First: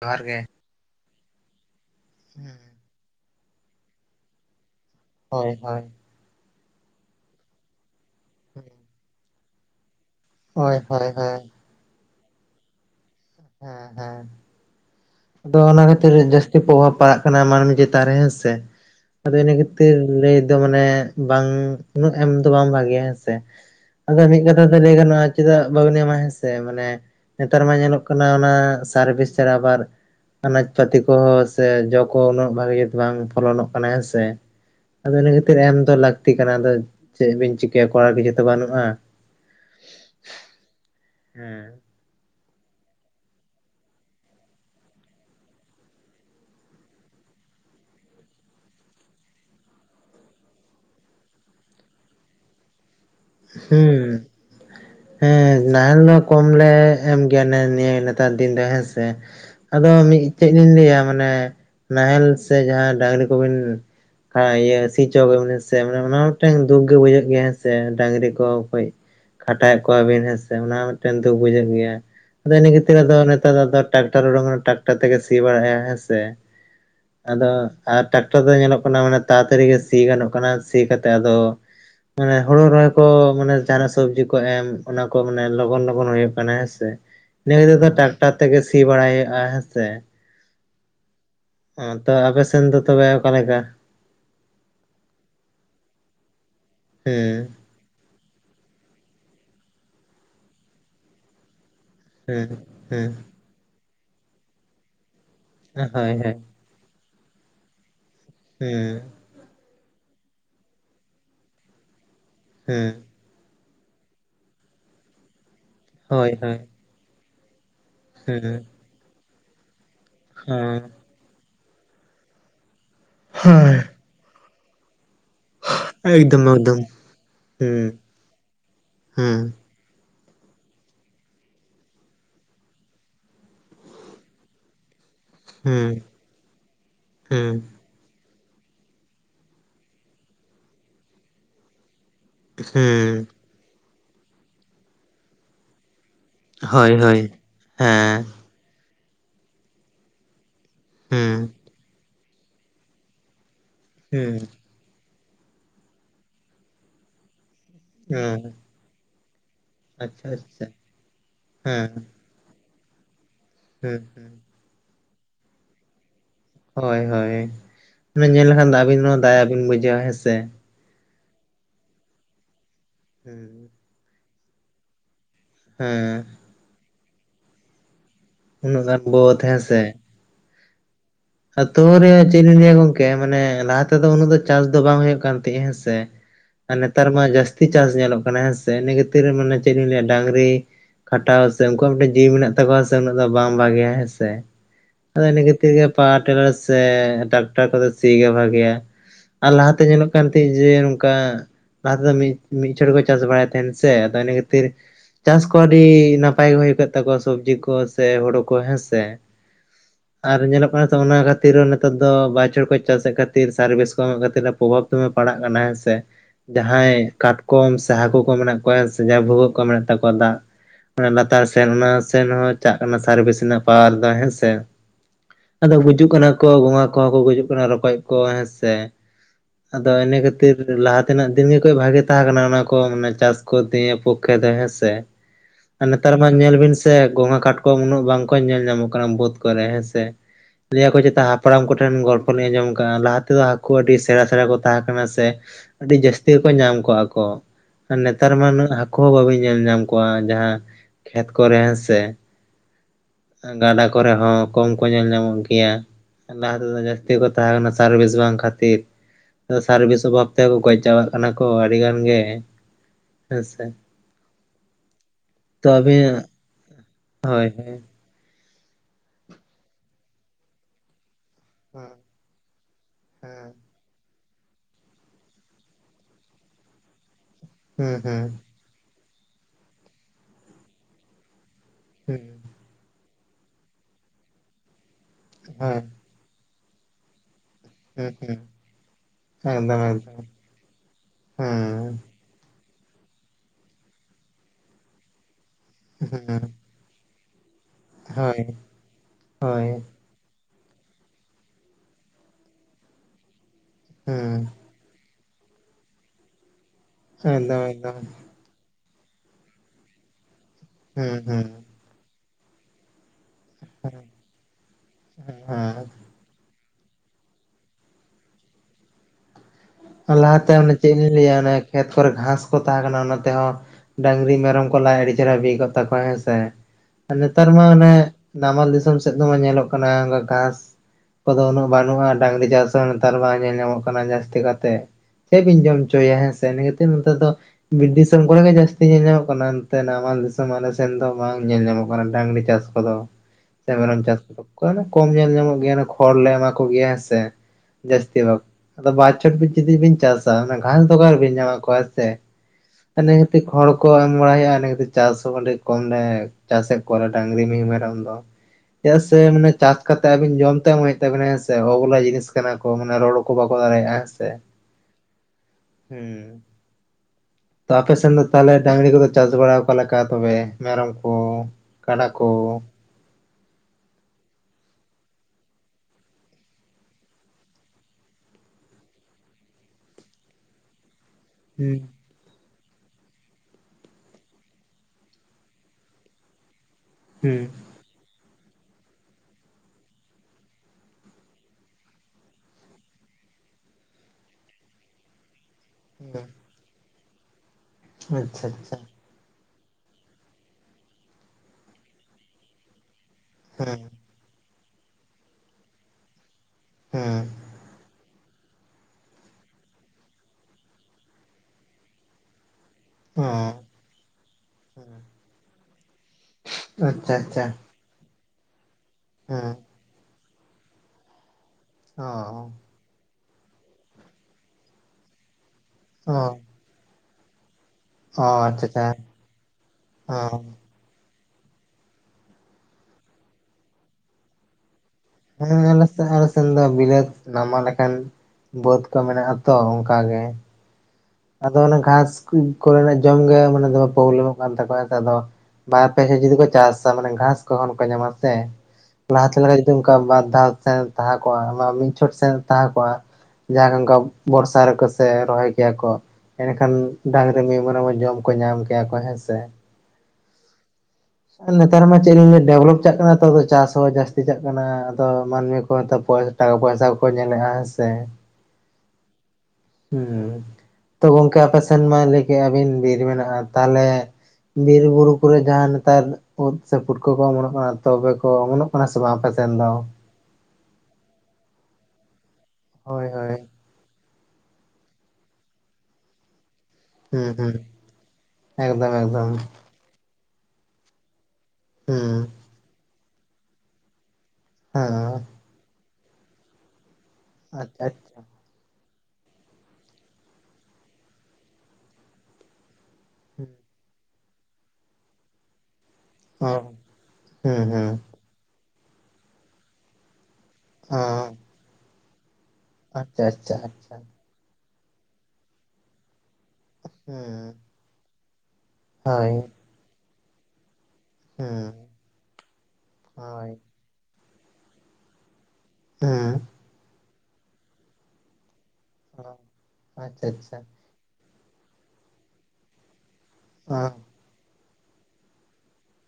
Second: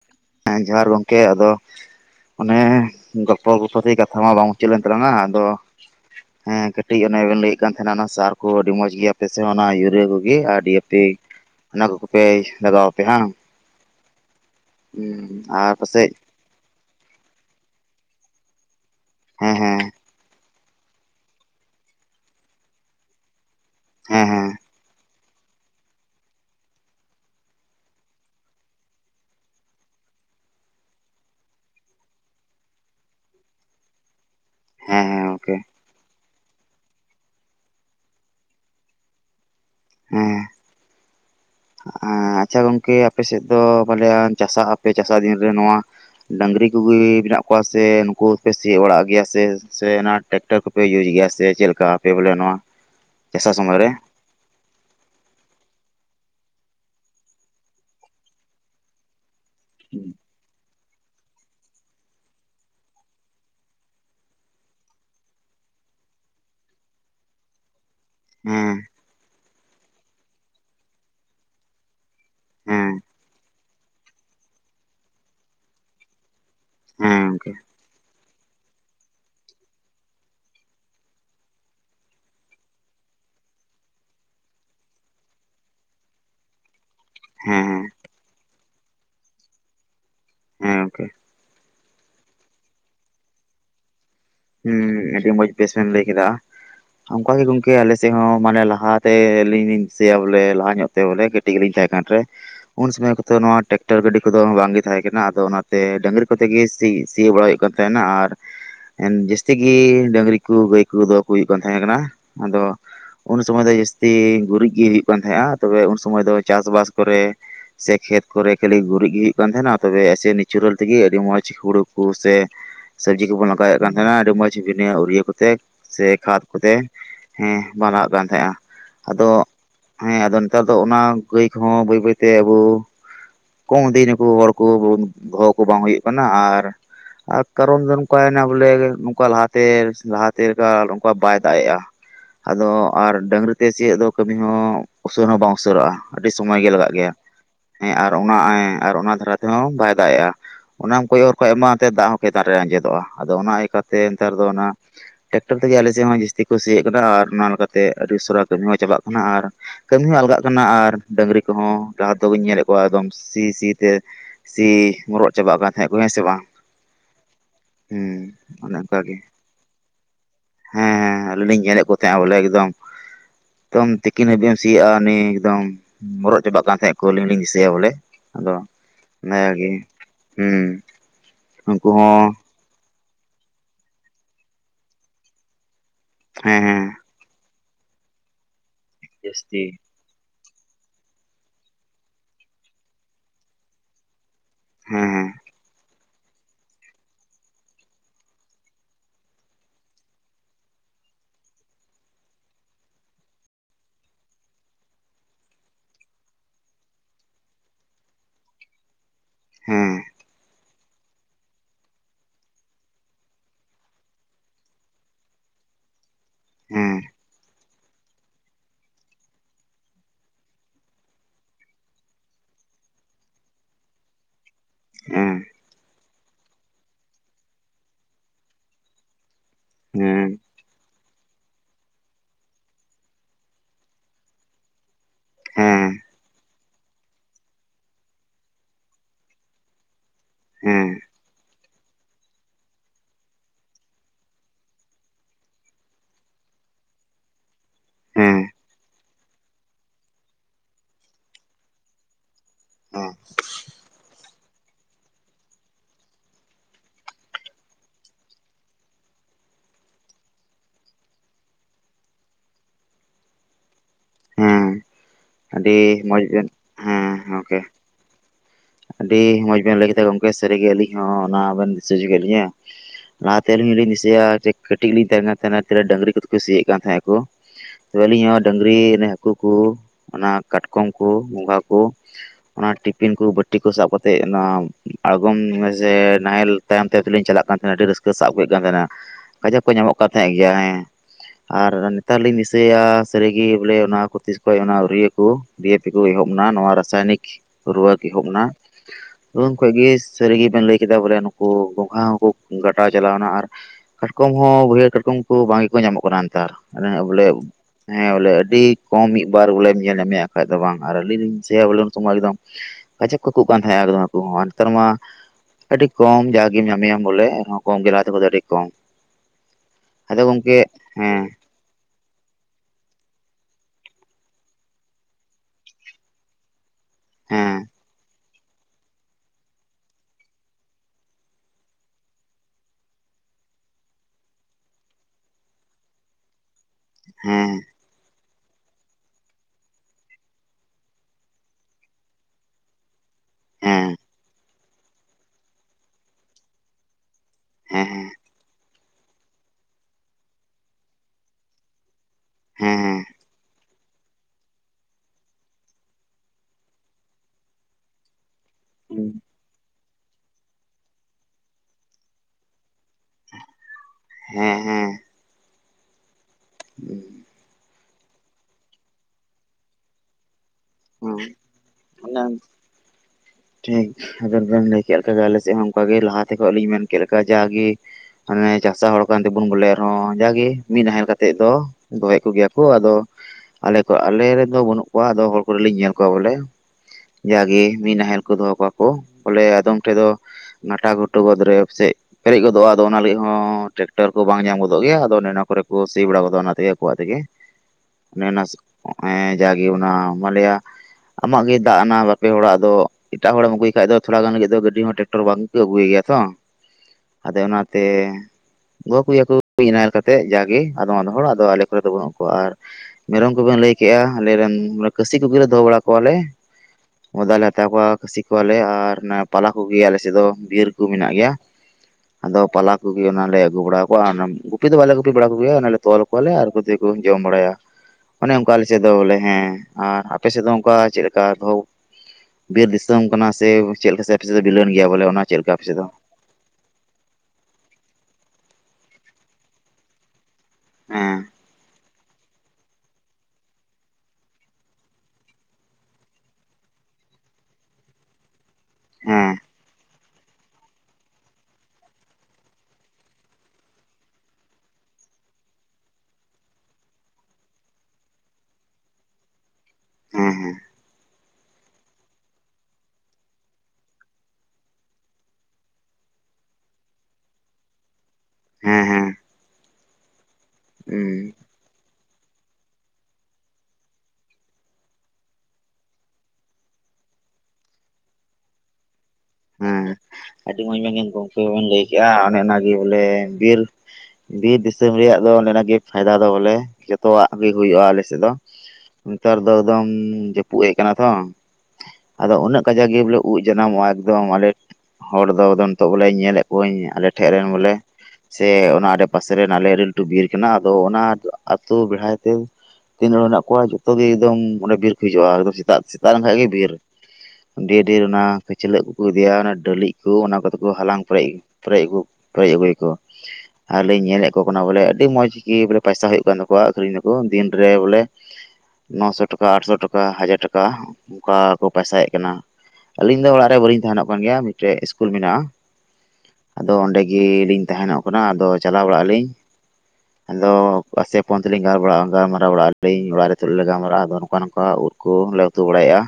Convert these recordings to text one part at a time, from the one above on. ᱡᱚᱦᱟᱨ ᱜᱮ ᱦᱮᱸ ᱡᱚᱦᱟᱨ ᱜᱚᱢᱠᱮ ᱟᱫᱚ ᱚᱱᱮ ᱜᱚᱞᱯᱚ ᱜᱚᱞᱯᱚ ᱛᱮᱜᱮ ᱠᱟᱛᱷᱟ ᱢᱟ ᱵᱟᱝᱼᱼ ᱪᱮᱫ ᱞᱟᱝ ᱛᱚᱨᱟᱝᱼᱟ ᱟᱫᱚ ᱦᱳᱭ ᱦᱳᱭ ᱦᱮᱸ ᱠᱟᱹᱴᱤᱡ ᱚᱱᱟ ᱵᱮᱱ ᱞᱟᱹᱭᱮᱫ ᱠᱟᱱ ᱛᱟᱦᱮᱱᱟ ᱚᱱᱟ ᱥᱟᱨ ᱠᱚ ᱟᱹᱰᱤ ᱢᱚᱸᱡᱽ ᱜᱮᱭᱟ ᱟᱯᱮ ᱥᱮ ᱚᱱᱟ ᱤᱭᱩᱨᱤᱭᱟ ᱠᱚᱜᱮ ᱟᱨ ᱦᱳᱭ ᱰᱤᱭᱮᱯᱤ ᱦᱳᱭ ᱦᱳᱭ ᱚᱱᱟᱠᱚ ᱠᱚᱯᱮ ᱞᱟᱜᱟᱣ ᱟᱯᱮ ᱦᱟᱝ? ᱦᱮᱸ ᱦᱮᱸ ᱦᱩᱸ ᱟᱫᱚ ᱟᱨ ᱚᱱᱟ ᱯᱟᱥᱮᱡ ᱠᱷᱟᱹᱛᱤᱨ ᱡᱟᱹᱥ ᱛᱤ ᱯᱚᱦᱟ ᱯᱟᱲᱟᱜ ᱠᱟᱱᱟ ᱢᱟᱹᱱᱢᱤ ᱪᱮᱛᱟᱱ ᱨᱮ ᱦᱮᱸᱥᱮ ᱟᱫᱚ ᱤᱱᱟᱹ ᱦᱮᱸ ᱦᱮᱸ ᱠᱷᱟᱹᱛᱤᱨ, ᱞᱟᱹᱭ ᱫᱚ ᱢᱟᱱᱮ ᱵᱟᱝ ᱩᱱᱟᱹᱜ ᱮᱢ ᱫᱚ ᱵᱟᱝ ᱵᱷᱟᱜᱮᱭᱟ ᱦᱮᱸᱥᱮ᱾ ᱟᱫᱚ ᱦᱮᱸ ᱢᱤᱫ ᱦᱮᱸ ᱠᱟᱛᱷᱟ ᱛᱮ ᱞᱟᱹᱭ ᱜᱟᱱᱚᱜᱼᱟ ᱪᱮᱫᱟᱜ ᱵᱟᱹᱵᱮᱱ ᱮᱢᱟ ᱦᱮᱸᱥᱮ, ᱢᱟᱱᱮ ᱱᱮᱛᱟᱨ ᱢᱟ ᱧᱮᱞᱚᱜ ᱠᱟᱱᱟ ᱚᱱᱟ ᱥᱟᱨᱵᱤᱥ ᱪᱷᱟᱨᱟ ᱟᱵᱟᱨ ᱟᱱᱟᱡᱽ ᱯᱟᱹᱛᱤ ᱠᱚᱦᱚᱸ ᱥᱮ ᱡᱚ ᱠᱚ ᱩᱱᱟᱹᱜ ᱵᱷᱟᱜᱤ ᱵᱟᱝ ᱯᱷᱚᱞᱚᱱᱚᱜ ᱠᱟᱱᱟ ᱦᱮᱸᱥᱮ᱾ ᱦᱮᱸ ᱟᱫᱚ ᱦᱮᱸ ᱤᱱᱟᱹ ᱜᱚᱝᱠᱮ ᱠᱷᱟᱹᱛᱤᱨ ᱮᱢ ᱫᱚ ᱞᱟᱹᱠᱛᱤ ᱠᱟᱱᱟ ᱟᱫᱚ ᱪᱮᱫ ᱵᱤᱱ ᱪᱤᱠᱟᱹᱭᱟ ᱠᱚᱨᱟᱨ ᱠᱤᱪᱷᱩᱛᱚ ᱵᱟᱹᱱᱩᱜᱼᱟ᱾ ᱦᱮᱸ᱾ ᱦᱮᱸ᱾ ᱟᱻ ᱟᱪᱷᱟ ᱜᱚᱝᱠᱮ ᱟᱯᱮ ᱥᱮᱫ ᱫᱚ ᱵᱟᱞᱮᱭᱟᱱ ᱪᱟᱥᱟᱜ ᱟᱯᱮ ᱪᱟᱥᱟ ᱫᱤᱱ ᱨᱮ ᱱᱚᱣᱟ ᱰᱟᱹᱝᱨᱤ ᱠᱚᱜᱮ ᱢᱮᱱᱟᱜ ᱠᱚᱣᱟ ᱥᱮ ᱱᱩᱠᱩ ᱯᱮ ᱥᱤᱭᱚᱜ ᱵᱟᱲᱟᱜ ᱜᱮᱭᱟ ᱥᱮ ᱥᱮ ᱚᱱᱟ ᱴᱮᱠ ᱴᱟ ᱠᱚᱯᱮ ᱤᱭᱩᱡ ᱜᱮᱭᱟ ᱥᱮ ᱪᱮᱫ ᱞᱮᱠᱟ ᱟᱯᱮ ᱵᱚᱞᱮ ᱱᱚᱣᱟ ᱪᱟᱥᱟ ᱥᱚᱢᱚᱭ ᱨᱮ ᱦᱚᱸ [inaudible] ᱦᱮᱸ ᱱᱟᱦᱮᱞ ᱫᱚ ᱠᱚᱢᱞᱮ ᱮᱢ ᱜᱮᱭᱟ ᱱᱮ ᱱᱤᱭᱟᱹ ᱱᱮᱛᱟᱨ ᱫᱤᱱ ᱫᱚ ᱦᱮᱸᱥᱮ᱾ ᱟᱫᱚ ᱢᱤᱫ ᱪᱮᱫ ᱞᱤᱧ ᱞᱟᱹᱭᱟ ᱢᱟᱱᱮ ᱱᱟᱦᱮᱞ ᱥᱮ ᱡᱟᱦᱟᱸ ᱰᱟᱝᱨᱤ ᱠᱚᱵᱤᱱ ᱠᱷᱟ ᱤᱭᱟᱹ ᱥᱤ ᱦᱚᱪᱟ ᱠᱟᱫᱟᱵᱤᱱ ᱦᱮᱸᱥᱮ ᱚᱱᱟ ᱦᱚᱸ ᱢᱤᱫᱴᱟᱝ ᱫᱩᱠ ᱜᱮ ᱵᱩᱡᱷᱟᱹᱜ ᱜᱮᱭᱟ ᱦᱮᱸᱥᱮ᱾ ᱰᱟᱹᱝᱨᱤ ᱠᱟᱹᱡ ᱦᱮᱸ ᱠᱷᱟᱴᱟᱭᱮᱫ ᱠᱚᱣᱟ ᱵᱤᱱ ᱦᱮᱸᱥᱮ ᱚᱱᱟ ᱦᱚᱸ ᱢᱤᱫᱴᱮᱱ ᱫᱩᱠ ᱵᱩᱡᱷᱟᱹᱜ ᱜᱮᱭᱟ᱾ ᱟᱫᱚ ᱤᱱᱟ ᱦᱮᱸ ᱠᱷᱟᱛᱤᱨ ᱟᱫᱚ ᱱᱮᱛᱟᱨ ᱫᱟ ᱟᱫᱚ ᱴᱟᱠᱴᱟᱨ ᱩᱰᱩᱱᱝ ᱟᱠᱟᱱᱟ ᱴᱟᱠᱴᱟᱨ ᱛᱮᱜᱮ ᱥᱤ ᱵᱟᱨᱟ ᱮᱭᱟ ᱦᱮᱸᱥᱮ᱾ ᱦᱮᱸ ᱟᱫᱚ ᱜᱚᱝᱠᱮ ᱟᱨ ᱴᱟᱠᱴᱟᱨ ᱫᱚ ᱧᱮᱞᱚᱜ ᱠᱟᱱᱟ ᱢᱟᱱᱮ ᱛᱟᱲᱟᱛᱟᱲᱤ ᱜᱮ ᱥᱤ ᱜᱟᱱᱚᱜ ᱠᱟᱱᱟ ᱥᱤ ᱠᱟᱛᱮᱜ ᱟᱫᱚ ᱢᱟᱱᱮ ᱦᱩᱲᱩ ᱨᱚᱦᱚᱭ ᱠᱚ ᱢᱟᱱᱮ ᱡᱟᱦᱟᱱᱟᱜ ᱥᱚᱵᱡᱤ ᱠᱚ ᱮᱢ ᱚᱱᱟ ᱠᱚ ᱢᱟᱱᱮ ᱞᱚᱜᱚᱱ ᱞᱚᱜᱚᱱ ᱦᱩᱭᱩᱜ ᱠᱟᱱᱟ ᱦᱮᱸᱥᱮ᱾ ᱤᱱᱟᱹ ᱦᱮᱸ ᱠᱷᱟᱛᱤᱨ ᱦᱮᱸ ᱫᱚ ᱴᱟᱠᱴᱟᱨ ᱛᱮᱜᱮ ᱥᱤ ᱵᱟᱲᱟᱭ ᱦᱩᱭᱩᱜᱼᱟ ᱦᱮᱸᱥᱮ᱾ ᱦᱮᱸ ᱜᱚᱝᱠᱮ᱾ ᱚ ᱛᱚ ᱟᱯᱮ ᱥᱮᱱ ᱫᱚ ᱛᱚᱵᱮ ᱚᱠᱟᱞᱮᱠᱟ? ᱦᱚᱸ ᱟᱹᱰᱤ ᱢᱚᱸᱡᱽ ᱵᱮᱥ ᱮᱢ ᱞᱟᱹᱭ ᱠᱮᱫᱟ᱾ ᱚᱱᱠᱟ ᱜᱮ ᱦᱩᱸ ᱜᱚᱝᱠᱮ ᱜᱚᱝᱠᱮ ᱟᱞᱮᱥᱮᱭ ᱦᱚᱸ ᱢᱟᱱᱮ ᱞᱟᱦᱟ ᱛᱮ ᱟᱞᱤᱧ ᱞᱤᱧ ᱫᱤᱥᱟᱹᱭᱟ ᱵᱚᱞᱮ ᱞᱟᱦᱟ ᱧᱚᱜ ᱛᱮ ᱵᱚᱞᱮ ᱠᱟᱹᱴᱤᱡ ᱜᱮᱞᱤᱧ ᱛᱟᱦᱮᱸᱠ ᱠᱟᱱ ᱨᱮ ᱦᱩᱸ ᱩᱱ ᱦᱩᱸ ᱥᱚᱢᱚᱭ ᱠᱚᱛᱮ ᱱᱚᱣᱟ ᱴᱮᱠᱴᱟᱨ ᱜᱟᱹᱰᱤ ᱠᱚᱫᱚ ᱵᱟᱝᱜᱮ ᱛᱟᱦᱮᱸ ᱠᱟᱱᱟ᱾ ᱟᱫᱚ ᱚᱱᱟ ᱛᱮ ᱦᱳᱭ ᱰᱟᱹᱝᱨᱤ ᱦᱳᱭ ᱠᱚᱛᱮ ᱜᱮ ᱥᱤ ᱥᱤᱭᱳ ᱵᱟᱲᱟ ᱦᱩᱭᱩᱜ ᱠᱟᱱ ᱛᱟᱦᱮᱱᱟ ᱟᱨ ᱦᱩᱸᱻ ᱡᱟᱹᱥᱛᱤ ᱜᱮ ᱰᱟᱝᱨᱤ ᱠᱚ ᱜᱟᱹᱭ ᱠᱚ ᱫᱚ ᱠᱚ ᱦᱩᱭᱩᱜ ᱠᱟᱱ ᱛᱟᱦᱮᱸ ᱠᱟᱱᱟ᱾ ᱟᱫᱚ ᱦᱩᱸ ᱩᱱ ᱥᱚᱢᱚᱭ ᱫᱚ ᱡᱟᱹᱥᱛᱤ ᱜᱩᱨᱤᱡ ᱜᱮ ᱦᱩᱭᱩᱜ ᱠᱟᱱ ᱛᱟᱦᱮᱸᱼᱟ᱾ ᱛᱚᱵᱮ ᱩᱱ ᱥᱚᱢᱚᱭ ᱦᱳᱭ ᱫᱚ ᱦᱳᱭ ᱪᱟᱥᱼᱵᱟᱥ ᱠᱚᱨᱮ ᱥᱮ ᱠᱷᱮᱛ ᱦᱩᱸ ᱠᱚᱨᱮ ᱠᱷᱟᱹᱞᱤ ᱜᱩᱨᱤᱡ ᱜᱮ ᱦᱩᱭᱩᱜ ᱠᱟᱱ ᱛᱟᱦᱮᱱᱟ ᱛᱚᱵᱮ ᱮᱥᱮ ᱱᱤᱪᱩᱨᱟᱞ ᱦᱮᱸ ᱛᱮᱜᱮ ᱟᱹᱰᱤ ᱢᱚᱸᱡᱽ ᱦᱩᱲᱩ᱾ ᱠᱚ ᱥᱮ ᱥᱚᱵᱽᱡᱤ ᱠᱚᱵᱚᱱ ᱞᱟᱜᱟᱣᱮᱫ ᱦᱳᱭ ᱠᱟᱱ ᱛᱟᱦᱮ ᱠᱟᱱᱟ ᱟᱹᱰᱤ ᱢᱚᱸᱡᱽ ᱵᱤᱱᱟ ᱟᱨᱤᱭᱟᱹ ᱠᱚᱛᱮ᱾ ᱥᱮ ᱠᱷᱟᱫᱽ ᱮᱠᱫᱚᱢ ᱠᱚᱛᱮ ᱮᱠᱫᱚᱢ ᱦᱮᱸ ᱦᱩᱸ ᱵᱟᱝ ᱞᱟᱜᱟ ᱠᱟᱱ ᱛᱟᱦᱮᱼᱟ ᱟᱫᱚ᱾ ᱦᱩᱸ ᱦᱮᱸ ᱟᱫᱚ ᱱᱮᱛᱟᱨ ᱫᱚ ᱚᱱᱟ ᱜᱟᱹᱭ ᱠᱚᱦᱚᱸ ᱵᱟᱹᱭ ᱵᱟᱹᱭ ᱛᱮ ᱟᱵᱚ᱾ ᱠᱚᱢ ᱫᱤᱱ ᱠᱩ ᱦᱚᱲ ᱠᱚ ᱫᱚᱦᱚ ᱠᱚ ᱵᱟᱝ ᱦᱩᱸ ᱦᱩᱭᱩᱜ ᱠᱟᱱᱟ ᱟᱨ ᱦᱩᱸ ᱠᱟᱨᱚᱱ ᱫᱚ ᱱᱚᱝᱠᱟ ᱮᱱᱟ᱾ ᱵᱚᱞᱮ ᱱᱚᱝᱠᱟ ᱞᱟᱦᱟᱛᱮ ᱞᱟᱦᱟᱛᱮ ᱞᱮᱠᱟ ᱱᱚᱝᱠᱟ ᱵᱟᱭ ᱫᱟᱜ ᱮᱼᱟ᱾ ᱟᱫᱚ ᱟᱨ ᱦᱩᱸ ᱰᱟᱹᱝᱨᱤ ᱛᱮ ᱥᱤᱭᱳᱫ ᱫᱚ ᱠᱟᱹᱢᱤ ᱦᱚᱸ ᱩᱥᱟᱹᱨᱟ ᱦᱚᱸ ᱵᱟᱝ ᱩᱥᱟᱹᱨᱚᱜᱼᱟ ᱾ ᱟᱹᱰᱤ ᱥᱚᱢᱚᱭ ᱜᱮ ᱦᱳᱭ ᱞᱟᱜᱟᱜ ᱜᱮᱭᱟ ᱦᱳᱭ ᱦᱮᱸ ᱟᱨ ᱚᱱᱟ ᱟᱨ ᱚᱱᱟ ᱫᱷᱟᱨᱮ ᱛᱮᱦᱚᱸ ᱵᱟᱭ ᱫᱟᱜ ᱮᱫᱼᱟ ᱾ ᱚᱱᱟᱢ ᱠᱚᱭᱚᱜ ᱦᱩᱸ ᱦᱚᱨ ᱠᱷᱚᱡ ᱮᱢᱟᱛᱮᱫ ᱫᱟᱜ ᱦᱚᱸ ᱠᱷᱮᱛ ᱨᱮ ᱟᱸᱡᱮᱫᱚᱜᱼᱟ ᱟᱫᱚ ᱚᱱᱟ ᱤᱭᱟᱹᱛᱮ ᱱᱮᱛᱟᱨ ᱦᱩᱸ ᱫᱚ ᱚᱱᱟ ᱴᱮᱠᱴᱟᱨ ᱛᱮᱜᱮ ᱟᱞᱮ ᱥᱮᱫ ᱦᱚᱸ ᱡᱟᱹᱥᱛᱤ ᱠᱩ ᱥᱤᱭᱟᱜ ᱠᱟᱱᱟ ᱟᱨ ᱚᱱᱟ ᱞᱮᱠᱟᱛᱮ ᱟᱹᱰᱤ ᱩᱥᱟᱹᱨᱟ ᱦᱩᱸ ᱠᱟᱹᱢᱤ ᱦᱚᱸ ᱪᱟᱵᱟᱜ ᱠᱟᱱᱟ ᱾ ᱟᱨ ᱠᱟᱹᱢᱤ ᱦᱚᱸ ᱟᱪᱪᱷᱟ ᱟᱞᱜᱟᱜ ᱠᱟᱱᱟ ᱟᱪᱪᱷᱟ ᱟᱨ ᱰᱟᱹᱝᱨᱤ ᱠᱚᱦᱚᱸ ᱦᱮᱸ ᱞᱟᱦᱟ ᱛᱮᱦᱚᱸ ᱵᱟᱹᱧ ᱧᱮᱞᱮᱫ ᱠᱚᱣᱟ ᱮᱠᱫᱚᱢ ᱥᱤ ᱥᱤ ᱛᱮ ᱦᱩᱸ ᱦᱩᱸ ᱥᱤ ᱢᱚᱨᱚᱜ ᱪᱟᱵᱟᱜ ᱠᱟᱱ ᱛᱟᱦᱮᱸᱫ ᱠᱚ ᱦᱮᱸ ᱥᱮ ᱵᱟᱝ ᱦᱳᱭ ᱦᱳᱭ ᱦᱮᱸ ᱧᱮᱞ ᱞᱮᱠᱷᱟᱱ ᱚᱱᱮ ᱫᱚ ᱚᱱᱠᱟ ᱟᱹᱵᱤᱱ ᱜᱮ ᱦᱚᱸ ᱫᱟᱭᱟᱵᱤᱱ ᱵᱩᱡᱷᱟᱹᱣᱟ ᱦᱮᱸ ᱥᱮ ᱾ ᱦᱮᱸ ᱦᱮᱸ ᱟᱞᱧᱮᱞᱤᱧ ᱧᱮᱞᱮᱫ ᱠᱚ ᱛᱟᱦᱮᱸᱱᱟ ᱵᱚᱞᱮ ᱮᱠᱫᱚᱢ ᱦᱮᱸ [unintelligible] ᱮ ᱛᱤᱠᱤᱱ ᱦᱟᱹᱵᱤᱡ ᱮᱢ ᱥᱤᱭᱟᱜᱼᱟ ᱮᱠᱫᱚᱢ ᱦᱮᱸ ᱢᱚᱨᱚᱜ ᱪᱟᱵᱟᱜ ᱠᱟᱱ ᱛᱟᱦᱮᱸᱫ ᱠᱚ ᱟᱞᱤᱧ ᱞᱤᱧ ᱫᱤᱥᱟᱹᱭᱟ ᱵᱚᱞᱮ ᱾ ᱟᱫᱚ ᱩᱱᱟᱹᱜ ᱜᱟᱱ ᱵᱟᱹᱫᱽ ᱫᱟᱭᱟᱜᱮ ᱦᱩᱸ ᱟᱹᱛᱳ ᱨᱮ ᱪᱮᱫ ᱞᱤᱧ ᱞᱟᱹᱭᱟ ᱜᱚᱝᱠᱮ ᱢᱟᱱᱮ ᱞᱟᱦᱟ ᱛᱮᱫᱚ ᱩᱱᱟᱹᱜ ᱫᱚ ᱪᱟᱥ ᱫᱚ ᱵᱟᱝ ᱦᱩᱭᱩᱜ ᱠᱟᱱ ᱛᱟᱦᱮᱸᱫ ᱦᱮᱸᱥᱮ ᱦᱮᱸ ᱾ ᱟᱨ ᱦᱮᱸ ᱱᱮᱛᱟᱨ ᱢᱟ ᱡᱟᱹᱥᱛᱤ ᱪᱟᱥ ᱧᱮᱞᱚᱜ ᱠᱟᱱᱟ ᱦᱮᱸᱥᱮ ᱤᱱᱟᱹ ᱠᱷᱟᱹᱛᱤᱨ ᱢᱟᱱᱮ ᱡᱟᱹᱥᱛᱤ ᱪᱮᱫ ᱤᱧ ᱞᱟᱹᱭᱟ ᱰᱟᱝᱨᱤ ᱠᱷᱟᱴᱟᱣ ᱥᱮ ᱩᱱᱠᱩᱣᱟᱜ ᱢᱤᱫᱴᱮᱱ ᱡᱤᱣᱤ ᱢᱮᱱᱟᱜ ᱛᱟᱠᱚᱣᱟ ᱥᱮ ᱩᱱᱟᱹᱜ ᱫᱚ ᱵᱟᱝ ᱵᱷᱟᱜᱮᱭᱟ ᱦᱮᱸ ᱥᱮ ᱟᱫᱚ ᱦᱮᱸ ᱤᱱᱟᱹ ᱠᱷᱟᱹᱛᱤᱨ ᱜᱮ ᱯᱟᱳᱭᱟᱨᱴᱤᱞᱟᱨ ᱥᱮ ᱴᱟᱠᱴᱟᱨ ᱠᱚᱛᱮ ᱥᱤ ᱜᱮ ᱵᱷᱟᱜᱮᱭᱟ ᱾ ᱟᱨ ᱞᱟᱦᱟᱛᱮ ᱧᱮᱞᱚᱜ ᱠᱟᱱ ᱛᱟᱦᱮᱸ ᱡᱮ ᱱᱚᱝᱠᱟ ᱞᱟᱦᱟ ᱛᱮᱫᱚ ᱢᱤᱫ ᱢᱤᱫ ᱪᱷᱚᱴ ᱠᱚ ᱪᱟᱥ ᱵᱟᱲᱟᱭ ᱛᱟᱦᱮᱱ ᱥᱮ ᱟᱫᱚ ᱤᱱᱟᱹ ᱠᱷᱟᱹᱛᱤᱨ ᱪᱟᱥ ᱠᱚ ᱟᱹᱰᱤ ᱱᱟᱯᱟᱭ ᱜᱮ ᱦᱩᱭ ᱠᱚᱜ ᱛᱟᱠᱚᱣᱟ ᱥᱚᱵᱽᱡᱤ ᱠᱚ ᱥᱮ ᱦᱳᱲᱳ ᱠᱚ ᱦᱮᱸ ᱥᱮ ᱦᱮᱸ ᱾ ᱟᱨ ᱧᱮᱞᱚᱜ ᱠᱟᱱᱟ ᱚᱱᱟ ᱠᱷᱟᱹᱛᱤᱨ ᱦᱚᱸ ᱱᱮᱛᱟᱨ ᱫᱚ ᱵᱚᱨ ᱪᱷᱚᱲ ᱠᱚ ᱪᱟᱥᱮᱫ ᱠᱷᱟᱹᱛᱤᱨ ᱥᱟᱨᱵᱷᱤᱥ ᱠᱚ ᱮᱢᱮᱫ ᱠᱷᱟᱹᱛᱤᱨ ᱯᱨᱚᱵᱷᱟᱵᱽ ᱫᱚᱢᱮ ᱯᱟᱲᱟᱜ ᱠᱟᱱᱟ ᱦᱮᱸᱥᱮ ᱾ ᱡᱟᱦᱟᱸᱭ ᱦᱮᱸ ᱠᱟᱴᱠᱚᱢ ᱥᱮ ᱦᱟᱹᱠᱩ ᱠᱚ ᱢᱮᱱᱟᱜ ᱠᱚᱣᱟ ᱥᱮ ᱡᱟᱦᱟᱸᱟ ᱵᱷᱩᱜᱟᱹᱜ ᱠᱚ ᱢᱮᱱᱟᱜ ᱛᱟᱠᱚᱣᱟ ᱫᱟᱜ ᱞᱟᱛᱟᱨ ᱥᱮᱱ ᱚᱱᱟ ᱥᱮᱱ ᱦᱚᱸ ᱪᱟᱜ ᱠᱟᱱᱟ ᱥᱟᱨᱵᱷᱤᱥ ᱨᱮᱱᱟᱜ ᱯᱟᱣᱟᱨ ᱫᱚ ᱦᱮᱸ ᱥᱮ ᱾ ᱦᱮᱸ ᱟᱫᱚ ᱜᱩᱡᱩᱜ ᱠᱟᱱᱟ ᱠᱚ ᱜᱚᱸᱜᱟ ᱠᱚᱦᱚᱸ ᱠᱚ ᱜᱩᱡᱩᱜ ᱠᱟᱱᱟ ᱨᱚᱠᱚᱡ ᱠᱚ ᱦᱮᱸ ᱥᱮ ᱾ ᱟᱫᱚ ᱤᱱᱟᱹ ᱦᱮᱸ ᱠᱷᱟᱹᱛᱤᱨ ᱞᱟᱦᱟᱛᱮ ᱛᱤᱱᱟᱹᱜ ᱫᱤᱱᱜᱮᱠᱚ ᱵᱷᱟᱜᱤ ᱛᱟᱦᱮᱸ ᱠᱟᱱᱟ ᱚᱱᱟ ᱠᱚ ᱢᱟᱱᱮ ᱪᱟᱥ ᱠᱚ ᱫᱤᱭᱮ ᱯᱚᱠᱠᱷᱮ ᱫᱚ ᱦᱮᱸ ᱥᱮ ᱾ ᱦᱮᱸ ᱟᱨ ᱱᱮᱛᱟᱨ ᱢᱟ ᱧᱮᱞ ᱵᱤᱱ ᱥᱮ ᱜᱚᱝᱜᱜᱷᱟ ᱠᱟᱴᱠᱳᱢ ᱩᱱᱟᱹᱜ ᱵᱟᱝ ᱠᱚ ᱧᱮᱞ ᱧᱟᱢᱚᱜ ᱠᱟᱱᱟ ᱵᱟᱹᱫ ᱠᱚᱨᱮ ᱦᱮᱸᱥᱮ ᱦᱮᱸ ᱦᱮᱸ ᱞᱟᱹᱭᱟ ᱠᱚ ᱪᱮᱛ ᱦᱟᱯᱲᱟᱢ ᱠᱚᱴᱷᱮᱱ ᱜᱚᱞᱯᱷᱚ ᱞᱤᱧ ᱟᱸᱡᱚᱢ ᱟᱠᱟᱫᱟᱼᱟ ᱞᱟᱦᱟ ᱛᱮᱫᱚ ᱦᱟᱹᱠᱩ ᱟᱹᱰᱤ ᱥᱮᱬᱟ ᱥᱮᱬᱟ ᱠᱚ ᱛᱟᱦᱮᱸ ᱠᱟᱱᱟ ᱥᱮ ᱾ ᱟᱹᱰᱤ ᱡᱟᱹᱥᱛᱤ ᱜᱮᱠᱚ ᱧᱟᱢ ᱠᱚᱜᱼᱟ ᱠᱚ ᱾ ᱟᱨ ᱱᱮᱛᱟᱨ ᱦᱮᱸ ᱢᱟ ᱩᱱᱟᱹᱜ ᱦᱟᱹᱠᱩ ᱦᱚᱸ ᱵᱟᱹᱵᱤᱱ ᱧᱮᱞ ᱧᱟᱢ ᱠᱚᱣᱟ ᱡᱟᱦᱟᱸ ᱠᱷᱮᱛ ᱠᱚᱨᱮ ᱦᱮᱸᱥᱮ ᱦᱮᱸ ᱾ ᱜᱟᱰᱟ ᱠᱚᱨᱮ ᱦᱚᱸ ᱠᱚᱢ ᱠᱚ ᱧᱮᱞ ᱧᱟᱢᱚᱜ ᱜᱮᱭᱟ ᱾ ᱠᱮᱭᱟ ᱞᱟᱦᱟ ᱛᱮᱫᱚ ᱡᱟᱹᱥᱛᱤ ᱠᱚ ᱛᱟᱦᱮᱸ ᱠᱟᱱᱟ ᱥᱟᱨᱵᱷᱤᱥ ᱵᱟᱝ ᱠᱷᱟᱹᱛᱤᱨ ᱾ ᱥᱟᱨᱵᱷᱤᱥ ᱚᱵᱷᱟᱵ ᱛᱮᱠᱚ ᱜᱚᱡ ᱪᱟᱵᱟᱜ ᱠᱟᱱᱟ ᱠᱚ ᱟᱹᱰᱤ ᱜᱟᱱ ᱜᱮ ᱾ ᱦᱮᱸ ᱥᱮ ᱦᱮᱸ ᱟᱹᱰᱤ ᱢᱚᱡᱽ ᱵᱮᱱ ᱦᱮᱸ ᱦᱳᱭ ᱜᱚᱢᱠᱮ ᱦᱳᱭ ᱟᱹᱰᱤ ᱢᱚᱸᱡᱽ ᱵᱮᱱ ᱞᱟᱹᱭ ᱠᱮᱫᱟ ᱜᱚᱢᱠᱮ ᱥᱟᱹᱨᱤᱜᱮ ᱟᱹᱞᱤᱧ ᱦᱚᱸ ᱚᱱᱟ ᱵᱮᱱ ᱫᱤᱥᱟᱹ ᱦᱚᱪᱚ ᱠᱮᱫ ᱞᱤᱧᱟ ᱾ ᱞᱟᱦᱟ ᱛᱮ ᱦᱮᱸ ᱟᱹᱞᱤᱧ ᱞᱤᱧ ᱫᱤᱥᱟᱹᱭᱟ ᱡᱮ ᱠᱟᱹᱴᱤᱡ ᱞᱤᱧ ᱛᱟᱦᱮᱸ ᱠᱟᱱᱟ ᱛᱟᱦᱮᱸᱱᱟ ᱛᱤᱱᱟᱹᱜ ᱰᱟᱝᱨᱤ ᱠᱚᱫᱚ ᱠᱩ ᱥᱤᱭᱮᱫ ᱠᱟᱱ ᱛᱟᱦᱮᱸ ᱠᱚ ᱾ ᱦᱮᱸ ᱛᱚᱵᱮ ᱦᱮᱸ ᱟᱹᱞᱤᱧ ᱦᱚᱸ ᱰᱟᱹᱝᱨᱤ ᱦᱟᱹᱠᱩ ᱠᱩ ᱚᱱᱟ ᱠᱟᱴᱠᱚᱢ ᱠᱚ ᱵᱚᱸᱜᱟ ᱦᱮᱸ ᱚᱱᱟ ᱴᱤᱯᱷᱤᱱ ᱠᱚ ᱵᱴᱤᱠᱩ ᱥᱟᱵ ᱠᱟᱛᱮᱮᱫ ᱚᱱᱟ ᱟᱲᱜᱚᱢ ᱦᱮᱸ ᱥᱮ ᱱᱟᱦᱮᱞ ᱛᱟᱭᱚᱢ ᱛᱮ ᱛᱤᱧ ᱪᱟᱞᱟᱜ ᱠᱟᱱ ᱟᱹᱰᱤ ᱨᱟᱹᱥᱠᱟᱹ ᱦᱮᱸ ᱥᱟᱵ ᱦᱮᱸ ᱦᱩᱭᱩᱜ ᱠᱟᱱ ᱛᱟᱦᱮᱸᱱᱟ ᱛᱟᱦᱮᱸᱱᱟ ᱠᱟᱡᱟᱠ ᱠᱚ ᱮᱠᱫᱚᱢ ᱧᱟᱢᱚᱜ ᱠᱟᱱ ᱮᱠᱫᱚᱢ ᱛᱟᱦᱮᱸᱫ ᱜᱮᱭᱟ ᱦᱮᱸ ᱟᱨ ᱦᱮᱸ ᱱᱮᱛᱟᱨ ᱞᱤᱧ ᱥᱮ ᱥᱟᱹᱨᱤᱜᱮ ᱵᱚᱞᱮ ᱚᱱᱟ ᱠᱚ ᱛᱤᱥ ᱠᱷᱚᱡ ᱚᱱᱟ ᱤᱭᱟᱹ ᱠᱚ ᱰᱤᱭᱮ ᱯᱤ ᱠᱚ ᱮᱦᱚᱵ ᱮᱱᱟ ᱦᱮᱸ ᱱᱚᱣᱟ ᱨᱟᱥᱟᱭᱚᱱᱤᱠ ᱨᱩᱣᱟᱹ ᱮᱦᱚᱵ ᱦᱳᱭ ᱮᱱᱟ ᱩᱱ ᱦᱳᱭ ᱠᱷᱚᱱᱜᱤ ᱥᱟᱹᱨᱤ ᱜᱮᱵᱤᱱ ᱞᱟᱹᱭ ᱠᱮᱫᱟ ᱵᱚᱞᱮ ᱱᱩᱠᱩ ᱜᱚᱝᱜᱷᱟ ᱦᱚᱸᱠᱚ ᱜᱟᱴᱟᱣ ᱪᱟᱞᱟᱣᱮᱱᱟ ᱟᱨ ᱠᱟᱴᱠᱚᱢ ᱦᱮᱸ ᱦᱚᱸ ᱵᱟᱹᱭᱦᱟᱹᱲ ᱠᱟᱴᱠᱚᱢ ᱠᱚ ᱵᱟᱝ ᱜᱮᱠᱚ ᱧᱟᱢᱚᱜ ᱠᱟᱱᱟ ᱱᱮᱛᱟᱨ ᱵᱚᱞᱮ ᱮᱠᱫᱚᱢ ᱮᱠᱫᱚᱢ ᱦᱮᱸ ᱵᱚᱞᱮ ᱟᱹᱰᱤ ᱠᱚᱢ ᱢᱤᱫ ᱵᱟᱨ ᱵᱚᱞᱮᱢ ᱧᱮᱞ ᱧᱟᱢᱮᱭᱟ ᱠᱷᱟᱡᱽ ᱫᱚ ᱵᱟᱝ ᱟᱨ ᱦᱮᱸ ᱟᱹᱞᱤᱧ ᱞᱤᱧ ᱦᱮᱸ ᱞᱟᱹᱭᱟ ᱵᱚᱞᱮ ᱩᱱ ᱥᱚᱢᱚᱭ ᱮᱠᱫᱚᱢ ᱜᱟᱡᱟᱠ ᱠᱚ ᱦᱟᱠᱩᱜ ᱠᱟᱱ ᱛᱟᱦᱮᱸ ᱦᱟᱹᱠᱩ ᱱᱮᱛᱟᱨ ᱢᱟ ᱦᱮᱸ ᱟᱹᱰᱤ ᱠᱚᱢ ᱡᱟᱠ ᱜᱮᱢ ᱧᱟᱢᱤᱭᱟᱢ ᱵᱚᱞᱮ ᱮᱱᱨᱮᱦᱚ ᱠᱚᱢ ᱜᱮ [unintelligible] ᱠᱚᱢ ᱟᱫᱚ ᱞᱟᱦᱟᱛᱮ ᱜᱚᱝᱠᱮ ᱚᱱᱮ ᱪᱮᱫ ᱤᱧ ᱦᱮᱸ ᱞᱟᱹᱭᱟ ᱚᱱᱮ ᱠᱷᱮᱛ ᱠᱚᱨᱮ ᱜᱷᱟᱸᱥ ᱠᱚ ᱛᱟᱦᱮᱸ ᱠᱟᱱᱟ ᱚᱱᱟ ᱛᱮᱦᱚᱸ ᱰᱟᱝᱨᱤ ᱢᱮᱨᱚᱢ ᱠᱚ ᱞᱟᱡ ᱟᱹᱰᱤ ᱪᱮᱦᱨᱟ ᱵᱤ ᱠᱚᱜ ᱛᱟᱠᱚᱣᱟ ᱦᱮᱸᱥᱮ ᱱᱮᱛᱟᱨ ᱦᱮᱸ ᱢᱟ ᱚᱱᱮ ᱱᱟᱢᱟᱞ ᱫᱤᱥᱚᱢ ᱥᱮᱫ ᱫᱚᱢᱮ ᱧᱮᱞᱚᱜ ᱠᱟᱱᱟ ᱜᱷᱟᱸᱥ ᱠᱚᱫᱚ ᱩᱱᱟᱹᱜ ᱵᱟᱹᱱᱩᱜ-ᱟ ᱰᱟᱝᱨᱤ ᱪᱟᱥ ᱦᱚᱸ ᱱᱮᱛᱟᱨ ᱵᱟᱝ ᱧᱮᱞ ᱧᱟᱢᱚᱜ ᱠᱟᱱᱟ ᱡᱟᱹᱥᱛᱤ ᱠᱟ ᱪᱮᱫ ᱵᱤᱱᱡᱚᱢ ᱦᱚᱪᱚᱮᱭᱟ ᱦᱮᱸ ᱥᱮ ᱤᱱᱟᱹ ᱠᱷᱟᱹᱛᱤᱨ ᱱᱮᱛᱟᱨ ᱫᱚ ᱦᱮᱸ ᱵᱤᱨ [inaudible] ᱫᱤᱥᱚᱢ ᱠᱚᱨᱮ ᱜᱮ ᱡᱟᱹᱥᱛᱤ ᱧᱮᱞ ᱧᱟᱢᱚᱜ ᱠᱟᱱᱟ ᱚᱱᱛᱮ ᱱᱟᱢᱟᱞ ᱫᱤᱥᱚᱢ ᱟᱞᱮ ᱥᱮᱱ ᱫᱚ ᱵᱟᱝ ᱧᱮᱞ ᱧᱟᱢᱚᱜ ᱠᱟᱱᱟ ᱰᱟᱝᱨᱤ ᱪᱟᱥ ᱠᱚᱫᱚ ᱥᱮ ᱦᱮᱸ ᱢᱮᱨᱚᱢ ᱪᱟᱥ ᱠᱚᱢ ᱧᱮᱞ ᱧᱟᱢᱚᱜ ᱜᱮᱭᱟ ᱠᱷᱚᱲ ᱞᱮ ᱮᱢᱟ ᱠᱚᱜᱮᱭᱟ ᱦᱮᱸ ᱥᱮ ᱦᱮᱸ ᱦᱮᱸ ᱡᱟᱹᱥᱛᱤ ᱵᱷᱟᱜᱽ ᱟᱫᱚ ᱵᱟᱨ ᱪᱷᱚᱴ ᱡᱩᱫᱤ ᱵᱤᱱ ᱪᱟᱥᱟ ᱚᱱᱟ ᱜᱷᱟᱸᱥ ᱫᱚ ᱚᱠᱟ ᱨᱮᱵᱤᱱ ᱧᱟᱢᱟ ᱠᱚᱣᱟ ᱦᱮᱸ ᱥᱮ ᱦᱮᱸ ᱚᱱᱟ ᱤᱭᱟᱹ ᱛᱮ ᱠᱷᱚᱲ ᱠᱚ ᱮᱢ ᱵᱟᱲᱟᱭ ᱦᱳᱭᱳᱜ-ᱟ ᱤᱱᱟᱹ ᱠᱷᱟᱛᱤᱨ ᱪᱟᱥ ᱦᱚᱸ ᱟᱹᱰᱤ ᱠᱚᱢ ᱞᱮ ᱪᱟᱥᱮᱫ ᱠᱚᱣᱟ ᱰᱟᱝᱨᱤ ᱢᱤᱦᱩ ᱢᱮᱨᱚᱢ ᱠᱚ ᱪᱮᱫᱟᱜ ᱥᱮ ᱢᱟᱱᱮ ᱪᱟᱥ ᱠᱟᱛᱮ ᱟᱵᱤᱱ ᱡᱚᱢ ᱛᱚ ᱮᱢᱟᱭ ᱛᱟᱵᱤᱱᱟ ᱦᱮᱸᱥᱮ ᱚᱵᱚᱞᱟ ᱡᱤᱱᱤᱥ ᱠᱟᱱᱟ ᱠᱚ ᱢᱟᱱᱮ ᱨᱚᱲ ᱠᱚ ᱵᱟᱠᱚ ᱫᱟᱲᱮᱭᱟᱜ-ᱟ ᱦᱮᱸ ᱥᱮ ᱦᱮᱸ ᱦᱮᱸ ᱛᱚ ᱟᱯᱮᱥᱮᱱ ᱫᱚ ᱛᱟᱦᱚᱞᱮ ᱰᱟᱝᱨᱤ ᱠᱚᱫᱚ ᱪᱟᱥ ᱵᱟᱲᱟ ᱚᱠᱟ ᱞᱮᱠᱟ ᱛᱚᱵᱮ ᱢᱮᱨᱚᱢ ᱠᱚ ᱦᱮᱸ ᱠᱟᱰᱟ ᱚᱱᱟ ᱠᱚ ᱴᱷᱤᱠ ᱟᱵᱮᱱ ᱵᱮᱱ ᱞᱟᱹᱭ ᱠᱮᱫ ᱞᱮᱠᱟ ᱟᱞᱮᱥᱮᱫ ᱦᱚᱸ ᱚᱱᱠᱟᱜᱮ ᱞᱟᱦᱟᱛᱮ ᱛᱚᱠᱷᱚᱡ ᱞᱤᱧ ᱢᱮᱱ ᱠᱮᱫ ᱞᱮᱠᱟ ᱡᱟᱜᱮ ᱢᱟᱱᱮ ᱪᱟᱥᱟ ᱦᱚᱲ ᱠᱟᱱ ᱛᱮᱵᱚᱱ ᱵᱚᱞᱮ ᱟᱨᱦᱚᱸ ᱡᱟᱜᱮ ᱢᱤᱫ ᱱᱟᱦᱮᱞ ᱠᱟᱛᱮᱜ ᱫᱚ ᱦᱩᱸ ᱫᱚᱦᱚᱭᱮᱫ ᱠᱚᱜᱮᱭᱟ ᱠᱚ ᱟᱫᱚ ᱟᱞᱮ ᱠᱚ ᱟᱞᱮ ᱨᱮᱱ ᱫᱚ ᱵᱟᱹᱱᱩᱜ ᱠᱚᱣᱟ ᱟᱫᱚ ᱦᱚᱲ ᱠᱚᱨᱮᱞᱤᱧ ᱧᱮᱞ ᱠᱚᱣᱟ ᱵᱚᱞᱮ ᱦᱩᱸ ᱡᱟᱜᱮ ᱢᱤᱫ ᱱᱟᱦᱮᱞ ᱠᱚ ᱫᱚᱦᱚ ᱠᱚᱣᱟ ᱠᱚ ᱵᱚᱞᱮ ᱟᱫᱚᱢ ᱴᱷᱮᱡ ᱫᱚ ᱜᱷᱟᱴᱟ ᱜᱷᱩᱴᱩ ᱵᱟᱹᱫᱽᱨᱮ ᱯᱟᱥᱮᱫ ᱯᱮᱨᱮᱡ ᱜᱚᱫᱚᱜ-ᱟ ᱟᱫᱚ ᱚᱱᱟ ᱞᱟᱹᱜᱤᱫ ᱦᱚᱸ ᱴᱮᱠᱴᱟᱨ ᱠᱚ ᱵᱟᱝ ᱧᱟᱢ ᱜᱚᱫᱚᱜ ᱜᱮᱭᱟ ᱟᱫᱚ ᱚᱱᱟ ᱠᱚᱨᱮ ᱠᱚ ᱥᱤ ᱵᱟᱲᱟ ᱜᱚᱫᱟ ᱦᱩᱸ ᱚᱱᱟ ᱛᱮᱜᱮ ᱟᱠᱚᱣᱟᱜ ᱛᱮᱜᱮ [inaudible] ᱚᱱᱮ ᱚᱱᱟ ᱟᱪᱪᱷᱟ ᱟᱪᱪᱷᱟ ᱦᱮ ᱡᱟᱜᱮ ᱚᱱᱟ ᱢᱟᱱᱞᱮᱭᱟ ᱟᱢᱟᱜ ᱜᱮ ᱫᱟᱜ ᱮᱱᱟ ᱵᱟᱨᱯᱮ ᱦᱚᱲᱟᱜ ᱫᱚ ᱮᱴᱟᱜ ᱦᱚᱲᱮᱢ ᱟᱹᱜᱩᱭ ᱦᱮᱸ ᱠᱷᱟᱡ ᱫᱚ ᱛᱷᱚᱲᱟ ᱜᱟᱱ ᱞᱟᱜᱤᱫ ᱫᱚ ᱜᱟᱹᱰᱤ ᱦᱚᱸ ᱴᱨᱟᱠᱴᱚᱨ ᱵᱟᱝ ᱠᱚ ᱟᱹᱜᱩᱭ ᱜᱮᱭᱟ ᱛᱚ ᱦᱮᱸ ᱟᱫᱚ ᱚᱱᱟᱛᱮ ᱜᱚᱜ ᱟᱜᱩᱭᱟᱠᱚ ᱥᱤ ᱱᱟᱦᱮᱞ ᱠᱟᱛᱮᱫ ᱡᱟᱜᱮ ᱟᱫᱚᱢ ᱟᱫᱚᱢ ᱦᱚᱲ ᱟᱫᱚ ᱟᱞᱮ ᱠᱚᱨᱮ ᱫᱚ ᱵᱟᱹᱱᱩᱜ ᱠᱚᱣᱟ ᱟᱨ ᱚ ᱢᱮᱨᱚᱢ ᱠᱚᱵᱮᱱ ᱞᱟᱹᱭ ᱠᱮᱫ-ᱟ ᱟᱞᱮᱨᱮᱱ ᱠᱟᱹᱥᱤ ᱠᱚᱜᱮᱞᱮ ᱫᱚᱦᱚ ᱵᱟᱲᱟ ᱠᱚᱣᱟᱞᱮ ᱟᱪᱪᱷᱟ ᱟᱫᱚ ᱟᱪᱪᱷᱟ ᱞᱮ ᱦᱟᱛᱟᱣ ᱠᱚᱣᱟ ᱠᱷᱟᱹᱥᱤ ᱠᱚᱣᱟᱞᱮ ᱟᱨ ᱚᱱᱟ ᱯᱟᱞᱟ ᱦᱮᱸ ᱠᱚᱜᱮ ᱟᱞᱮ ᱥᱮᱫ ᱫᱚ ᱵᱤᱨ ᱠᱚ ᱢᱮᱱᱟᱜ ᱜᱮᱭᱟ ᱚ ᱟᱫᱚ ᱯᱟᱞᱟ ᱚᱱᱟ ᱞᱮ ᱟᱹᱜᱩ ᱵᱟᱲᱟ ᱠᱚᱣᱟ ᱜᱩᱯᱤ ᱫᱚ ᱵᱟᱞᱮ ᱜᱩᱯᱤ ᱵᱟᱲᱟ ᱠᱚᱜᱮᱭᱟ ᱚᱱᱟ ᱞᱮ ᱛᱚᱞ ᱚ ᱟᱠᱚᱣᱟ ᱞᱮ ᱟᱨ [inaudible] ᱡᱚᱢ ᱵᱟᱲᱟᱭᱟ ᱚ ᱚᱱᱮ ᱚᱱᱠᱟ ᱟᱪᱪᱷᱟ ᱟᱞᱮ ᱥᱮᱫ ᱟᱪᱪᱷᱟ ᱫᱚ ᱵᱚᱞᱮ ᱦᱮᱸ ᱟᱨ ᱟᱯᱮ ᱥᱮᱫ ᱚ ᱫᱚ ᱚᱱᱠᱟ ᱪᱮᱫ ᱞᱮᱠᱟ ᱵᱤᱨ ᱫᱤᱥᱚᱢ ᱠᱟᱱᱟ ᱥᱮ ᱪᱮᱫ ᱞᱮᱠᱟ ᱵᱤᱞᱟᱹᱱ ᱜᱮᱭᱟ ᱵᱚᱞᱮ ᱚᱱᱟ ᱪᱮᱫ ᱞᱮᱠᱟ ᱦᱮᱸ ᱟᱯᱮ ᱥᱮᱫ ᱫᱚ? ᱟᱞᱮᱥᱮᱫ ᱥᱮᱱ ᱫᱚ ᱵᱤᱞᱟᱹᱛ ᱱᱟᱢᱟᱞ ᱞᱮᱠᱟᱱ ᱵᱟᱹᱫᱽ ᱠᱚ ᱢᱮᱱᱟᱜ-ᱟ ᱛᱚ ᱚᱱᱠᱟ ᱜᱮ ᱦᱮᱸ ᱟᱫᱚ ᱚᱱᱟ ᱜᱷᱟᱸᱥ ᱠᱚᱨᱮᱱᱟᱜ ᱡᱚᱢ ᱜᱮ ᱢᱟᱱᱮ ᱫᱚᱢᱮ ᱯᱨᱚᱵᱞᱮᱢᱚᱜ ᱠᱟᱱ ᱛᱟᱠᱚᱣᱟ ᱟᱫᱚ ᱵᱟᱨ ᱯᱮ ᱦᱮᱸ ᱡᱩᱫᱤ ᱠᱚ ᱪᱟᱥᱟ ᱢᱟᱱᱮ ᱜᱷᱟᱥ ᱠᱚᱦᱚ ᱱᱚᱝᱠᱟ ᱧᱟᱢᱟ ᱥᱮ ᱦᱮᱸ ᱞᱟᱦᱟᱛᱮ ᱞᱮᱠᱟ ᱡᱩᱫᱤᱢ ᱵᱟᱨ ᱫᱷᱟᱣ ᱥᱮᱱ ᱛᱟᱦᱮᱸ ᱠᱚᱜ-ᱟ ᱢᱤᱫ ᱪᱷᱚᱴ ᱥᱮᱱ ᱛᱟᱦᱮᱸ ᱠᱚᱜ-ᱟ ᱡᱟ ᱚᱱᱠᱟ ᱵᱚᱨᱥᱟ ᱨᱮᱠᱚ ᱥᱮ ᱨᱚᱦᱚᱭ ᱠᱮᱭᱟ ᱠᱚ ᱮᱱᱠᱷᱟᱱ ᱰᱟᱝᱨᱤ ᱢᱤᱦᱩ ᱢᱮᱨᱚᱢ ᱦᱚ ᱡᱚᱢ ᱠᱚ ᱧᱟᱢ ᱠᱮᱭᱟ ᱠᱚ ᱦᱮᱸ ᱥᱮ ᱦᱮᱸ ᱦᱮᱸ ᱱᱮᱛᱟᱨ ᱢᱟ ᱪᱮᱫ ᱤᱧ ᱞᱟᱹᱭᱟ ᱰᱮᱵᱷᱞᱚᱯ ᱪᱟᱜ ᱠᱟᱱᱟ ᱛᱚ ᱟᱫᱚ ᱪᱟᱥ ᱦᱚᱸ ᱡᱟᱹᱥᱛᱤ ᱪᱟᱜ ᱠᱟᱱᱟ ᱟᱫᱚ ᱢᱟᱹᱱᱢᱤ ᱠᱚ ᱴᱟᱠᱟ ᱯᱚᱭᱥᱟ ᱠᱚ ᱧᱮᱞᱮᱜ-ᱟ ᱦᱮᱸ ᱥᱮ ᱦᱮᱸ ᱦᱮᱸ ᱦᱮᱸ ᱦᱮᱸ ᱛᱚ ᱜᱚᱝᱠᱮ ᱟᱯᱮ ᱥᱮᱱ ᱢᱟ ᱞᱟᱹᱭ ᱠᱮᱜ-ᱟ ᱵᱤᱱ ᱵᱤᱨ ᱢᱮᱱᱟᱜ-ᱟ ᱛᱟᱦᱚᱞᱮ ᱵᱤᱨ ᱵᱩᱨᱩ ᱠᱚᱨᱮ ᱡᱟᱦᱟᱸ ᱱᱮᱛᱟᱨ ᱩᱫ ᱥᱮ ᱯᱩᱴᱠᱟᱹ ᱠᱚ ᱚᱢᱚᱱᱚᱜ ᱠᱟᱱᱟ ᱛᱚᱵᱮ ᱠᱚ ᱚᱢᱚᱱᱚᱜ ᱠᱟᱱᱟ ᱥᱮ ᱵᱟᱝ ᱟᱯᱮ ᱥᱮᱱ ᱫᱚ ᱦᱮᱸ ᱟᱹᱰᱤ ᱢᱚᱸᱡᱽ [unintelligible] ᱜᱚᱝᱠᱮ ᱵᱮᱱ ᱞᱟᱹᱭ ᱠᱮᱫ-ᱟ ᱚᱱᱮ ᱚᱱᱟᱜᱮ ᱵᱚᱞᱮ ᱦᱳᱭ ᱦᱳᱭ ᱵᱤᱨ ᱵᱤᱨ ᱫᱤᱥᱚᱢ ᱨᱮᱭᱟᱜ ᱫᱚ ᱚᱱᱮ ᱚᱱᱟᱜᱮ ᱜᱮ ᱯᱷᱟᱭᱫᱟ ᱫᱚ ᱵᱚᱞᱮ ᱦᱩᱸ ᱡᱚᱛᱚᱣᱟᱜ ᱜᱮ ᱦᱩᱸ ᱦᱩᱭᱩᱜ-ᱟ ᱟᱞᱮᱥᱮᱫ ᱫᱚ ᱮᱠᱫᱚᱢ ᱮᱠᱫᱚᱢ ᱱᱮᱛᱟᱨ ᱫᱚ ᱮᱠᱫᱚᱢ ᱡᱟᱹᱯᱩᱫ ᱦᱮᱡ ᱟᱠᱟᱱᱟ ᱛᱚ ᱦᱩᱸ ᱟᱫᱚ ᱩᱱᱟᱹᱜ ᱠᱟᱡᱟᱠ ᱜᱮ ᱵᱚᱞᱮ ᱩᱫᱽ ᱡᱟᱱᱟᱢᱚᱜ-ᱟ ᱮᱠᱫᱚᱢ ᱟᱞᱮ ᱦᱮᱸ ᱦᱚᱲ ᱫᱚ ᱱᱤᱛᱚᱜ ᱵᱚᱞᱮ ᱧᱮᱞᱮᱫ ᱠᱚᱣᱟᱧ ᱟᱞᱮ ᱴᱷᱮᱡ ᱨᱮᱱ ᱵᱚᱞᱮ ᱟᱪᱪᱷᱟ ᱟᱪᱪᱷᱟ ᱥᱮ ᱚᱱᱟ ᱟᱰᱮ ᱯᱟᱥᱮᱨᱮ ᱟᱞᱮ ᱟᱹᱰᱤ ᱞᱟᱹᱴᱩ ᱵᱤᱨ ᱠᱟᱱᱟ ᱟᱫᱚ ᱚᱱᱟ ᱟᱹᱛᱩ ᱵᱮᱲᱦᱟᱭ ᱛᱮ ᱛᱤᱱ ᱦᱚᱲ ᱦᱮᱱᱟᱜ ᱠᱚᱣᱟ ᱡᱚᱛᱚ ᱜᱮ ᱮᱠᱫᱚᱢ ᱚᱸᱰᱮ ᱵᱤᱨ ᱠᱚ ᱦᱤᱡᱩᱜ-ᱟ ᱮᱠᱫᱚᱢ ᱥᱮᱛᱟᱜ ᱥᱮᱛᱟᱜ ᱞᱮᱱ ᱠᱷᱟᱡ ᱜᱮ ᱚ ᱵᱤᱨ ᱦᱩᱸ ᱰᱷᱮᱨ ᱦᱩᱸ ᱰᱷᱮᱨ ᱚᱱᱟ ᱠᱷᱟᱹᱪᱞᱟᱹᱜ ᱠᱚᱠᱚ ᱤᱫᱤᱭᱟ ᱚᱱᱟ ᱰᱟᱹᱞᱤᱡ ᱠᱚ ᱚᱱᱟᱛᱮ ᱚ ᱦᱟᱞᱟᱝ ᱯᱮᱨᱮᱡ ᱯᱮᱨᱮᱡ ᱯᱮᱨᱮᱡ ᱟᱹᱜᱩᱭᱟᱠᱚ ᱟᱪᱪᱷᱟ ᱟᱪᱪᱷᱟ ᱟᱨ ᱟᱪᱪᱷᱟ ᱞᱟᱹᱭ ᱧᱮᱞᱮᱫ ᱠᱚᱣᱟ ᱠᱩ ᱠᱟᱱᱟ ᱵᱚᱞᱮ ᱟᱹᱰᱤ ᱢᱚᱸᱡᱽ ᱜᱮ ᱵᱚᱞᱮ ᱯᱟᱭᱥᱟ ᱦᱩᱭᱩᱜ ᱠᱟᱱ ᱛᱟᱠᱚᱣᱟ ᱟᱠᱷᱟᱨᱤᱧᱟᱠᱚ ᱦᱩᱸ ᱫᱤᱱᱨᱮ ᱵᱚᱞᱮ ᱱᱚᱥᱚ ᱦᱳᱭ ᱴᱟᱠᱟ ᱟᱴᱥᱚ ᱴᱟᱠᱟ ᱦᱟᱡᱟᱨ ᱴᱟᱠᱟ ᱚᱱᱠᱟ ᱠᱚ ᱦᱩᱸ ᱯᱚᱭᱥᱟᱭᱮᱫ ᱠᱟᱱᱟ ᱟᱞᱤᱧ ᱫᱚ ᱚᱲᱟᱜ ᱦᱳᱭ ᱨᱮ ᱵᱟᱹᱞᱤᱧ ᱛᱟᱦᱮᱱᱚᱜ ᱠᱟᱱ ᱜᱮᱭᱟ ᱢᱤᱫᱴᱮᱡ ᱤᱥᱠᱩᱞ ᱢᱮᱱᱟᱜ-ᱟ ᱦᱮᱸ ᱟᱫᱚ ᱚᱸᱰᱮ ᱜᱮᱞᱤᱧ ᱛᱟᱦᱮᱱᱚᱜ ᱠᱟᱱᱟ ᱟᱫᱚ ᱪᱟᱞᱟᱣ ᱵᱟᱲᱟᱜ-ᱟᱞᱤᱧ ᱟᱫᱚ ᱵᱟᱥᱛᱮ ᱯᱷᱳᱱ ᱛᱮᱞᱤᱧ ᱜᱟᱞᱢᱟᱨᱟᱜ-ᱟ ᱜᱟᱞᱢᱟᱣ ᱚᱲᱟᱜ ᱨᱮᱞᱤᱧ ᱚᱲᱟᱜ ᱨᱮ ᱛ ᱜᱟᱞᱢᱟᱜ-ᱟ ᱟᱫᱚ ᱱᱚᱠᱟ ᱱᱚᱝᱠᱟ ᱠᱚ ᱩᱛᱩ ᱵᱟᱲᱟᱭᱮᱫ-ᱟ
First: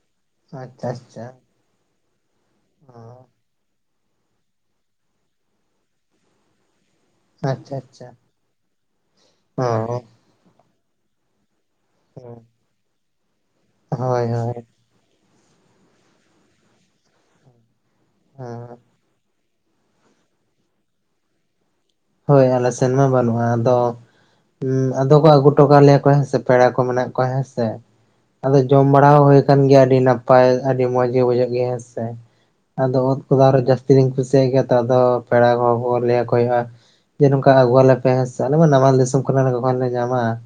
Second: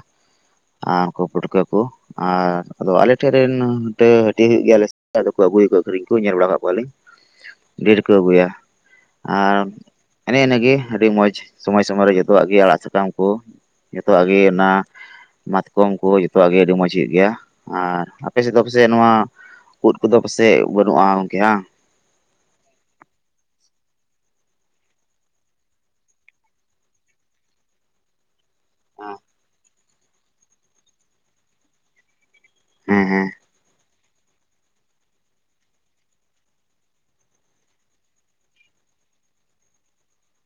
ᱟᱨᱠᱩ ᱯᱩᱴᱠᱟᱹ ᱠᱚ ᱟᱨ ᱟᱫᱚ ᱟᱞᱮ ᱴᱷᱮᱱᱨᱮ ᱨᱮᱱ ᱦᱟᱱᱛᱮ ᱦᱟᱹᱴᱤᱭᱟ ᱦᱩᱭᱩᱜ ᱜᱮᱭᱟᱞᱮ ᱟᱫᱚ ᱠᱚ ᱟᱹᱜᱩᱭᱮᱫ ᱠᱚᱣᱟ ᱟᱹᱠᱷᱨᱤᱧ ᱠᱚ ᱧᱮᱞ ᱵᱟᱲᱟᱭᱮᱫ ᱠᱚᱣᱟᱞᱤᱧ ᱰᱷᱮᱨ ᱟᱪᱪᱷᱟ ᱠᱚ ᱟᱹᱜᱩᱭᱟ ᱟᱨ ᱮᱱᱮ ᱮᱱᱹᱜᱮ ᱟᱹᱰᱤ ᱢᱚᱸᱡᱽ ᱥᱚᱢᱳᱭ ᱥᱚᱢᱳᱭ ᱨᱮ ᱡᱚᱛᱚᱣᱟᱜ ᱜᱮ ᱟᱲᱟᱜ ᱥᱟᱠᱟᱢ ᱠᱚ ᱡᱚᱛᱚᱣᱟᱜ ᱦᱳᱭ ᱜᱮ ᱦᱳᱭ ᱦᱮᱸ ᱚᱱᱟ ᱢᱟᱛᱠᱚᱢ ᱠᱚ ᱡᱚᱛᱚᱣᱟᱜ ᱜᱮ ᱟᱹᱰᱤ ᱢᱚᱸᱡᱽ ᱦᱩᱭᱩᱜ ᱜᱮᱭᱟ ᱟᱨ ᱟᱯᱮ ᱥᱮᱫ ᱫᱚ ᱯᱟᱥᱮᱡ ᱱᱚᱣᱟ ᱩᱫ ᱠᱚᱫᱚ ᱯᱟᱥᱮᱡ ᱵᱟᱹᱱᱩᱜ-ᱟ ᱜᱚᱝᱠᱮ ᱦᱟ ᱦᱳᱭ ᱟᱞᱮ ᱥᱮᱱ ᱢᱟ ᱵᱟᱹᱱᱩᱜ-ᱟ ᱟᱫᱚ ᱦᱩ ᱟᱫᱚ ᱠᱚ ᱟᱹᱜᱩ ᱦᱚᱴᱚ ᱠᱟᱞᱮᱭᱟ ᱠᱚ ᱦᱮᱸᱥᱮ ᱯᱮᱲᱟ ᱠᱚ ᱢᱮᱱᱟᱜ ᱠᱚᱣᱟ ᱦᱮᱸ ᱥᱮ ᱟᱫᱚ ᱡᱚᱢ ᱵᱟᱲᱟ ᱦᱚᱸ ᱦᱩᱭ ᱟᱠᱟᱱ ᱜᱮᱭᱟ ᱟᱹᱰᱤ ᱱᱟᱯᱟᱭ ᱟᱹᱰᱤ ᱢᱚᱸᱡᱽ ᱜᱮ ᱵᱩᱡᱷᱟᱹᱜ ᱜᱮᱭᱟ ᱦᱮᱸᱥᱮ ᱟᱫᱚ ᱦᱮᱸ ᱦᱮᱸ ᱩᱱᱠᱩᱫᱚ ᱟᱨᱚ ᱡᱟᱹᱥᱛᱤᱧ ᱠᱩᱥᱤᱭᱟᱜ ᱜᱮᱭᱟ ᱛᱚ ᱟᱫᱚ ᱯᱮᱲᱟ ᱠᱚ ᱦᱚᱲ ᱠᱚ ᱞᱟᱹᱭᱟᱠᱚ ᱦᱩᱭᱩᱜ-ᱟ ᱡᱮ ᱱᱚᱝᱠᱟ ᱟᱹᱜᱩᱣᱟᱞᱮ ᱯᱮ ᱦᱮᱥᱮ ᱟᱞᱮ ᱢᱟ ᱱᱟᱢᱟᱞ ᱫᱤᱥᱚᱢ ᱠᱟᱱᱟ ᱞᱮ ᱚᱠᱟ ᱠᱷᱚᱱ ᱞᱮ ᱧᱟᱢᱟ ᱦᱮᱥᱮ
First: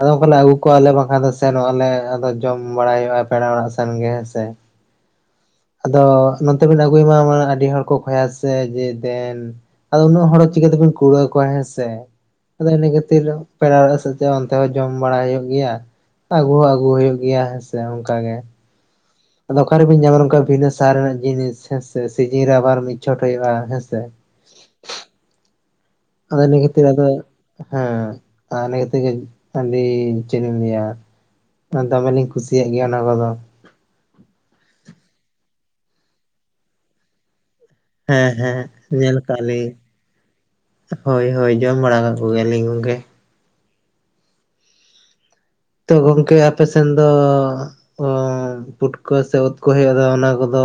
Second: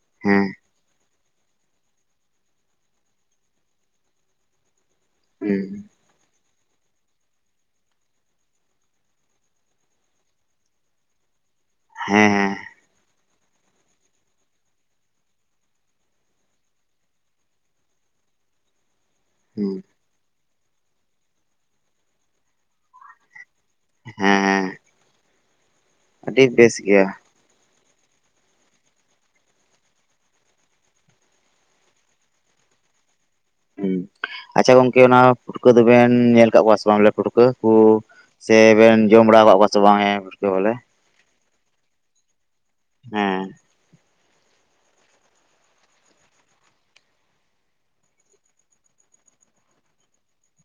ᱟᱫᱚ ᱚᱱᱠᱟ ᱞᱮ ᱦᱮᱸ ᱟᱹᱜᱩ ᱠᱚᱣᱟᱞᱮ ᱵᱟᱝᱠᱷᱟᱱ ᱥᱮᱱᱚᱜ ᱟᱞᱮ ᱟᱫᱚ ᱡᱚᱢ ᱵᱟᱲᱟᱭ ᱦᱩᱭᱩᱜ-ᱟ ᱯᱮᱲᱟ ᱚᱲᱟᱜ ᱥᱮᱱ ᱜᱮ ᱦᱮᱸ ᱥᱮ ᱦᱩᱸ ᱟᱫᱚ ᱱᱚᱛᱮ ᱵᱤᱱ ᱟᱹᱜᱩᱭ ᱢᱟ ᱟᱹᱰᱤ ᱦᱚᱲ ᱠᱚ ᱠᱷᱚᱭ ᱟᱥᱮ ᱡᱮ ᱫᱮᱱ ᱟᱫᱚ ᱩᱱᱟᱹᱜ ᱦᱚᱲ ᱪᱤᱠᱟᱹ ᱛᱮᱵᱮᱱ ᱠᱩᱲᱟᱣ ᱠᱚᱣᱟ ᱦᱮᱸᱥᱮ ᱦᱮᱸ ᱟᱫᱚ ᱤᱱᱟᱹ ᱠᱷᱟᱹᱛᱤᱨ ᱯᱮᱲᱟ ᱚᱲᱟᱜ ᱥᱮᱫᱛᱮ ᱚᱱᱛᱮ ᱦᱚᱸ ᱡᱚᱢ ᱵᱟᱲᱟ ᱦᱩᱭᱩᱜ ᱜᱮᱭᱟ ᱟᱹᱜᱩ ᱦᱚᱸ ᱟᱹᱜᱩ ᱦᱩᱭᱩᱜ ᱜᱮᱭᱟ ᱦᱮᱸᱥᱮ ᱚᱱᱠᱟ ᱜᱮ ᱟᱫᱚ ᱦᱮᱸ ᱚᱠᱟᱨᱮ ᱵᱤᱱ ᱧᱟᱢᱟ ᱱᱚᱝᱠᱟ ᱵᱷᱤᱱᱟᱹ ᱥᱟᱨ ᱨᱮᱱᱟᱜ ᱡᱤᱱᱤᱥ ᱦᱮᱸ ᱥᱮ ᱥᱤᱡᱤᱱ ᱨᱮ ᱟᱵᱟᱨ ᱢᱤᱫ ᱪᱷᱚᱴ ᱦᱩᱭᱩᱜ-ᱟ ᱦᱮᱸ ᱥᱮ ᱦᱮᱸ ᱦᱮᱸ ᱟᱫᱚ ᱟᱹᱰᱤ ᱱᱤᱭᱟ ᱵᱮᱥ ᱠᱷᱟᱹᱛᱤᱨ ᱜᱮᱭᱟ ᱟᱫᱚ ᱦᱮᱸ ᱟᱨ ᱱᱤᱭᱟᱹ ᱛᱮ ᱜᱮ ᱟᱹᱰᱤ ᱪᱮᱫᱞᱤᱧ ᱞᱟᱹᱭᱟ ᱫᱚᱢᱮᱞᱤᱧ ᱠᱩᱥᱤᱭᱟᱜ ᱜᱮᱭᱟ ᱚᱱᱟ ᱠᱚᱫᱚ ᱦᱩᱸ ᱟᱪᱪᱷᱟ ᱜᱚᱝᱠᱮ ᱚᱱᱟ ᱯᱷᱩᱴᱠᱟᱹ ᱫᱚᱵᱮᱱ ᱧᱮᱞ ᱟᱠᱟᱫ ᱠᱚᱣᱟ ᱥᱮ ᱵᱟᱝ ᱵᱚᱞᱮ ᱯᱷᱩᱴᱠᱟᱹ ᱠᱳ ᱦᱮᱸ ᱦᱮᱸ ᱥᱮᱵᱮᱱ ᱧᱮᱞ ᱡᱚᱢ ᱵᱟᱲᱟ ᱠᱟᱜ ᱟᱠᱟᱫ ᱞᱤᱧ ᱠᱚᱣᱟ ᱥᱮ ᱵᱟᱝ ᱦᱮ ᱯᱩᱴᱠᱟᱹ ᱵᱚᱞᱮ ᱦᱳᱭ ᱦᱳᱭ ᱡᱚᱢ ᱵᱟᱲᱟ ᱠᱟᱜ ᱠᱚᱜᱮᱭᱟᱞᱤᱧ ᱜᱚᱢᱠᱮ ᱦᱮᱸ ᱛᱚ ᱜᱚᱝᱠᱮ ᱟᱯᱮᱥᱮᱱ ᱫᱚ ᱚ ᱯᱩᱴᱠᱟᱹ ᱥᱮ ᱩᱫ ᱠᱚ ᱦᱩᱭᱩᱜ-ᱟ ᱚᱱᱟ ᱠᱚᱫᱚ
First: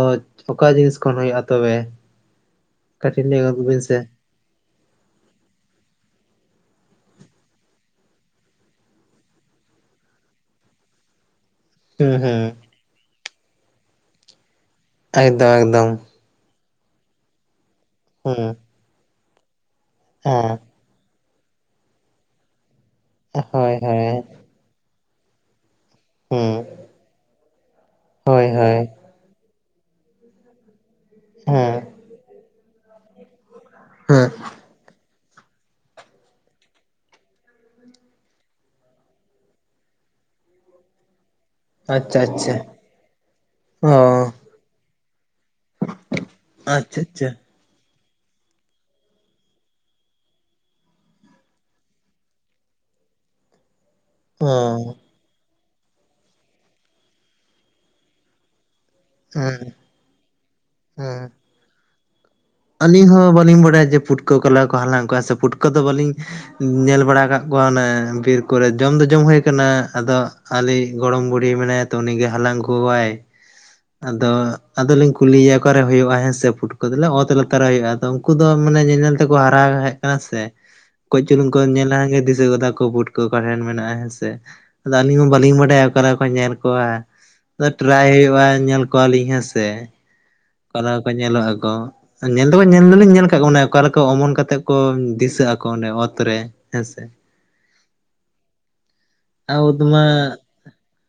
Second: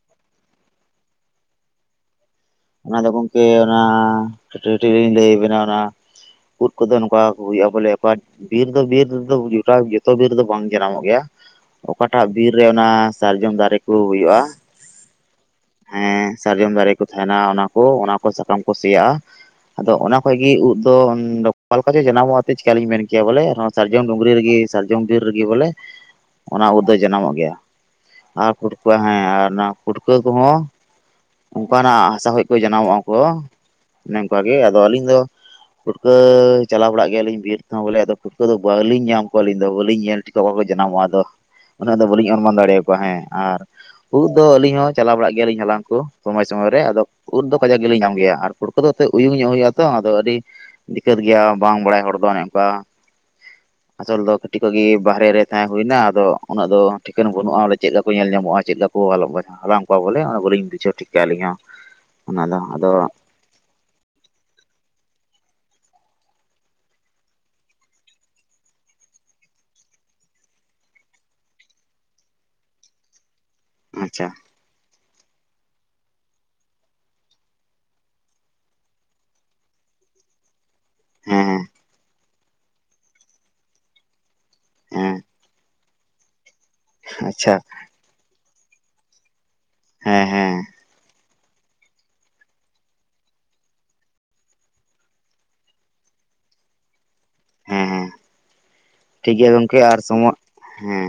ᱚᱠᱟ ᱡᱤᱱᱤᱥ ᱠᱷᱚᱱ ᱦᱩᱭᱩᱜ-ᱟ ᱛᱚᱵᱮ ᱚᱱᱟ ᱫᱚ ᱠᱟᱹᱴᱤᱡ ᱞᱟᱹᱭ ᱜᱚᱢᱠᱮ ᱜᱚᱫ ᱚᱱᱟ ᱵᱤᱱ ᱥᱮ ᱠᱟᱹᱴᱤᱡ ᱠᱟᱹᱴᱤᱡ ᱞᱤᱧ ᱞᱟᱹᱭᱟᱵᱮᱱᱟ ᱚᱱᱟ ᱩᱫ ᱠᱚᱫᱚ ᱱᱚᱝᱠᱟ ᱦᱩᱭᱩᱜ-ᱟ ᱵᱚᱞᱮ ᱯᱟᱴ ᱵᱤᱨ ᱫᱚ ᱵᱤᱨ ᱨᱮᱫᱚ ᱡᱚᱴᱟ ᱡᱚᱛᱚ ᱵᱤᱨ ᱨᱮᱫᱚ ᱵᱟᱝ ᱡᱟᱱᱟᱢᱚᱜ ᱜᱮᱭᱟ ᱦᱩᱸ ᱚᱠᱟᱴᱟᱜ ᱦᱩᱸ ᱵᱤᱨ ᱨᱮ ᱚᱱᱟ ᱥᱟᱨᱡᱚᱢ ᱫᱟᱨᱮ ᱠᱚ ᱦᱩᱭᱩᱜ-ᱟ ᱮᱠᱫᱚᱢ ᱮᱠᱫᱚᱢ ᱦᱮᱸ ᱥᱟᱨᱡᱚᱢ ᱫᱟᱨᱮ ᱠᱚ ᱛᱟᱦᱮᱱᱟ ᱚᱱᱟ ᱠᱚ ᱚᱱᱟ ᱠᱚ ᱦᱩᱸ ᱥᱟᱠᱟᱢ ᱠᱚ ᱥᱤᱭᱟᱜ-ᱟ ᱟᱫᱚ ᱚᱱᱟ ᱠᱷᱚᱡ ᱜᱮ ᱦᱮᱸ ᱩᱫ ᱫᱚ ᱚᱠᱟ ᱞᱮᱠᱟ ᱪᱚ ᱡᱟᱱᱟᱢᱚᱜ-ᱟ ᱟᱫᱚ ᱪᱮᱠᱟᱞᱤᱧ ᱢᱮᱱ ᱠᱮ ᱠᱮᱭᱟ ᱵᱚᱞᱮ ᱦᱳᱭ ᱥᱟᱨᱡᱚᱢ ᱦᱳᱭ ᱰᱩᱝᱨᱤ ᱨᱮᱜᱮ ᱥᱟᱨᱡᱚᱢ ᱵᱤᱨ ᱨᱮᱜᱮ ᱵᱚᱞᱮ ᱦᱩᱸ ᱚᱱᱟ ᱩᱫ ᱫᱚ ᱡᱟᱱᱟᱢᱚᱜ ᱜᱮᱭᱟ ᱦᱳᱭ ᱟᱨ ᱦᱳᱭ ᱯᱩᱴᱠᱟᱹ ᱦᱮ ᱟᱨ ᱚᱱᱟ ᱯᱩᱴᱠᱟᱹ ᱠᱚᱦᱚᱸ ᱦᱮᱸ ᱚᱱᱠᱟᱱᱟᱜ ᱦᱟᱥᱟ ᱠᱷᱚᱱ ᱠᱚ ᱡᱟᱱᱟᱢᱚᱜᱼᱟ ᱠᱚ ᱚᱱᱮ ᱦᱮᱸ ᱚᱱᱠᱟᱜ ᱜᱮ ᱟᱫᱚ ᱟᱹᱞᱤᱧ ᱫᱚ ᱯᱷᱩᱴᱠᱟᱹ ᱪᱟᱞᱟᱣ ᱵᱟᱲᱟᱜ ᱜᱮᱭᱟᱞᱤᱧ ᱵᱤᱨ ᱛᱮᱦᱚᱸ ᱵᱚᱞᱮ ᱟᱫᱚ ᱯᱩᱴᱠᱟᱹ ᱫᱚ ᱵᱟᱹᱞᱤᱧ ᱧᱟᱢ ᱠᱚᱣᱟ ᱟᱹᱞᱤᱧ ᱫᱚ ᱵᱟᱹᱞᱤᱧ ᱧᱮᱞ ᱴᱷᱤᱠ ᱠᱚᱣᱟ ᱚᱠᱟᱠᱚ ᱡᱟᱱᱟᱢᱚᱜ-ᱟ ᱟᱫᱚ ᱩᱱᱟᱹᱜ ᱫᱚ ᱟᱪᱪᱷᱟ ᱵᱟᱹᱞᱤᱧ ᱚᱱᱢᱟᱱ ᱟᱪᱪᱷᱟ ᱫᱟᱲᱮᱭᱟᱠᱚᱣᱟ ᱦᱮᱸ ᱟᱨ ᱚ ᱩᱫ ᱫᱚ ᱟᱹᱞᱤᱧ ᱦᱚᱸ ᱪᱟᱞᱟᱣ ᱵᱟᱲᱟᱜ ᱜᱮᱭᱟᱞᱤᱧ ᱦᱟᱞᱟᱝ ᱠᱚ ᱥᱚᱢᱳᱭ ᱥᱚᱢᱚᱭ ᱨᱮ ᱟᱪᱪᱷᱟ ᱟᱫᱚ ᱟᱪᱪᱷᱟ ᱩᱫ ᱫᱚ ᱠᱟᱡᱟᱠ ᱜᱮᱞᱤᱧ ᱧᱟᱢ ᱜᱮᱭᱟ ᱟᱨ ᱯᱩᱴᱠᱟᱹ ᱠᱚᱫᱚ ᱮ ᱩᱭᱩᱝ ᱧᱚᱜ ᱦᱩᱭᱩᱜᱼᱟ ᱛᱚ ᱟᱫᱚ ᱟᱹᱰᱤ ᱫᱤᱠᱠᱟᱹᱛ ᱜᱮᱭᱟ ᱵᱟᱝ ᱵᱟᱲᱟᱭ ᱦᱚᱲ ᱫᱚ ᱚᱱᱮ ᱚᱱᱠᱟ ᱟᱥᱚᱞ ᱫᱚ ᱠᱟᱹᱴᱤᱡ ᱠᱷᱚᱱᱚᱡ ᱜᱮ ᱚ ᱵᱟᱦᱨᱮ ᱨᱮ ᱛᱟᱦᱮᱸ ᱦᱩᱭᱱᱟ ᱟᱫᱚ ᱩᱱᱟᱹᱜ ᱫᱚ ᱴᱷᱤᱠᱟᱹᱱ ᱵᱟᱹᱱᱩᱜᱼᱟ ᱚᱸᱰᱮ ᱪᱮᱫ ᱞᱮᱠᱟ ᱠᱚ ᱧᱮᱞ ᱧᱟᱢᱚᱜᱼᱟ ᱪᱮᱫ ᱞᱮᱠᱟ ᱚ ᱟᱞᱚᱜ ᱵᱟᱪᱷᱟᱶ ᱦᱮᱸ ᱦᱟᱞᱟᱝ ᱠᱚᱣᱟ ᱵᱚᱞᱮ ᱚᱱᱟ ᱵᱚᱞᱤᱧ ᱵᱩᱷᱟᱹᱣ ᱴᱷᱤᱠᱟᱹ ᱦᱮᱸ ᱟᱞᱤᱧ ᱦᱚᱸ ᱚᱱᱟ ᱫᱚ ᱟᱫᱚ ᱟᱹᱞᱤᱧ ᱦᱚᱸ ᱵᱟᱹᱞᱤᱧ ᱵᱟᱰᱟᱭᱟ ᱡᱮ ᱯᱩᱴᱠᱟᱹ ᱚᱠᱟ ᱞᱮᱠᱟ ᱠᱚ ᱦᱟᱞᱟᱝ ᱠᱚᱣᱟ ᱥᱮ ᱯᱩᱴᱠᱟᱹ ᱫᱚ ᱵᱟᱹᱞᱤᱧ ᱧᱮᱞ ᱵᱟᱲᱟ ᱟᱠᱟᱫ ᱠᱚᱣᱟ ᱚᱱᱮ ᱵᱤᱨ ᱠᱚᱨᱮ ᱡᱚᱢ ᱫᱚ ᱡᱚᱢ ᱦᱩᱭ ᱠᱟᱱᱟ ᱟᱫᱚ ᱟᱞᱤᱭᱤᱡ ᱜᱚᱲᱚᱢ ᱵᱩᱲᱦᱤ ᱢᱮᱱᱟᱭᱟ ᱛᱚ ᱩᱱᱤᱜᱮ ᱦᱟᱞᱟᱝ ᱟᱜᱩ ᱠᱚᱣᱟᱭ [inaudible] ᱟᱫᱚ ᱟᱫᱚ ᱞᱤᱧ ᱠᱩᱞᱤᱭᱮᱭᱟ ᱚᱠᱟᱨᱮ ᱦᱩᱭᱩᱜᱼᱟ ᱦᱮᱸ ᱥᱮ ᱯᱩᱴᱠᱟᱹ ᱫᱚ ᱟᱫᱚ ᱞᱮᱭᱟ ᱚᱛ ᱨᱮ ᱛᱟᱨᱟ ᱦᱩᱭᱩᱜᱼᱟ ᱛᱚ ᱩᱱᱠᱩ ᱫᱚ ᱢᱟᱱᱮ ᱧᱮᱞ ᱧᱮᱞ ᱛᱮᱠᱚ ᱦᱟᱨᱟ ᱦᱮᱡ ᱠᱟᱱᱟ ᱥᱮ ᱠᱚᱡ ᱪᱩᱞᱩᱝ ᱠᱚ ᱦᱮᱸ ᱧᱮᱞᱟ ᱜᱮ ᱫᱤᱥᱟᱹ ᱜᱚᱫᱟ ᱠᱚ ᱯᱩᱴᱠᱟᱹ ᱚᱠᱟ ᱴᱷᱮᱱ ᱢᱮᱱᱟᱜᱼᱟ ᱦᱮᱸᱥᱮ ᱟᱫᱚ ᱦᱮᱸ ᱟᱹᱞᱤᱧ ᱢᱟ ᱵᱟᱹᱞᱤᱧ ᱵᱟᱰᱟᱭᱟ ᱚᱠᱟ ᱞᱮᱠᱟ ᱠᱚ ᱧᱮᱞ ᱠᱚᱣᱟ ᱟᱪᱪᱷᱟ [unintelligible] ᱦᱩᱭᱩᱜᱼᱟ ᱧᱮᱞ ᱠᱚᱣᱟᱞᱤᱧ ᱦᱮᱸ ᱥᱮ ᱦᱮᱸ ᱦᱮᱸ ᱚᱠᱟ ᱞᱮᱠᱟ ᱠᱚ ᱧᱮᱞᱚᱜ ᱟᱠᱚ ᱧᱮᱞ ᱫᱚ ᱧᱮᱞ ᱫᱚᱞᱤᱧ ᱧᱮᱞ ᱠᱟᱜ ᱠᱚᱣᱟ ᱚᱱᱮ ᱚᱠᱟᱞᱮᱠᱟ ᱚᱢᱚᱱ ᱠᱟ ᱠᱟᱛᱮᱫ ᱠᱚ ᱫᱤᱥᱟᱹᱜ ᱟᱠᱚ ᱚᱸᱰᱮ ᱚᱛ ᱨᱮ ᱦᱮᱸ ᱥᱮ ᱦᱮᱸ ᱦᱮᱸ ᱴᱷᱤᱠ ᱜᱮᱭᱟ ᱟ ᱩᱫ ᱜᱚᱝᱠᱮ ᱟᱨ ᱢᱟ ᱥᱚᱢᱚᱭ ᱦᱮᱸ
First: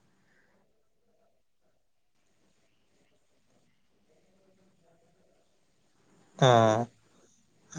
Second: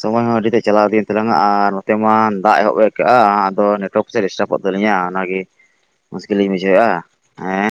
ᱥᱚᱢᱚᱭ ᱦᱚᱸ ᱟᱹᱰᱤᱴᱟ ᱪᱟᱞᱟᱣ ᱤᱫᱤᱭᱮᱱ ᱛᱟᱞᱟᱝᱼᱟ ᱟᱨ ᱱᱚᱛᱮ ᱢᱟ ᱫᱟᱜ ᱮᱦᱚᱵ ᱮ ᱟᱠᱟᱟᱜᱼᱟ ᱟᱫᱚ ᱯᱷᱨᱚᱠ ᱥᱮ ᱰᱤᱥᱴᱟᱯᱚᱜ ᱛᱟᱹᱟᱞᱤᱧᱟ ᱚᱱᱟᱜᱮ ᱢᱩᱥᱠᱤᱞ ᱚ ᱞᱤᱧ ᱵᱩᱡᱷᱟᱹᱣᱮᱫᱼᱟ ᱦᱮᱸ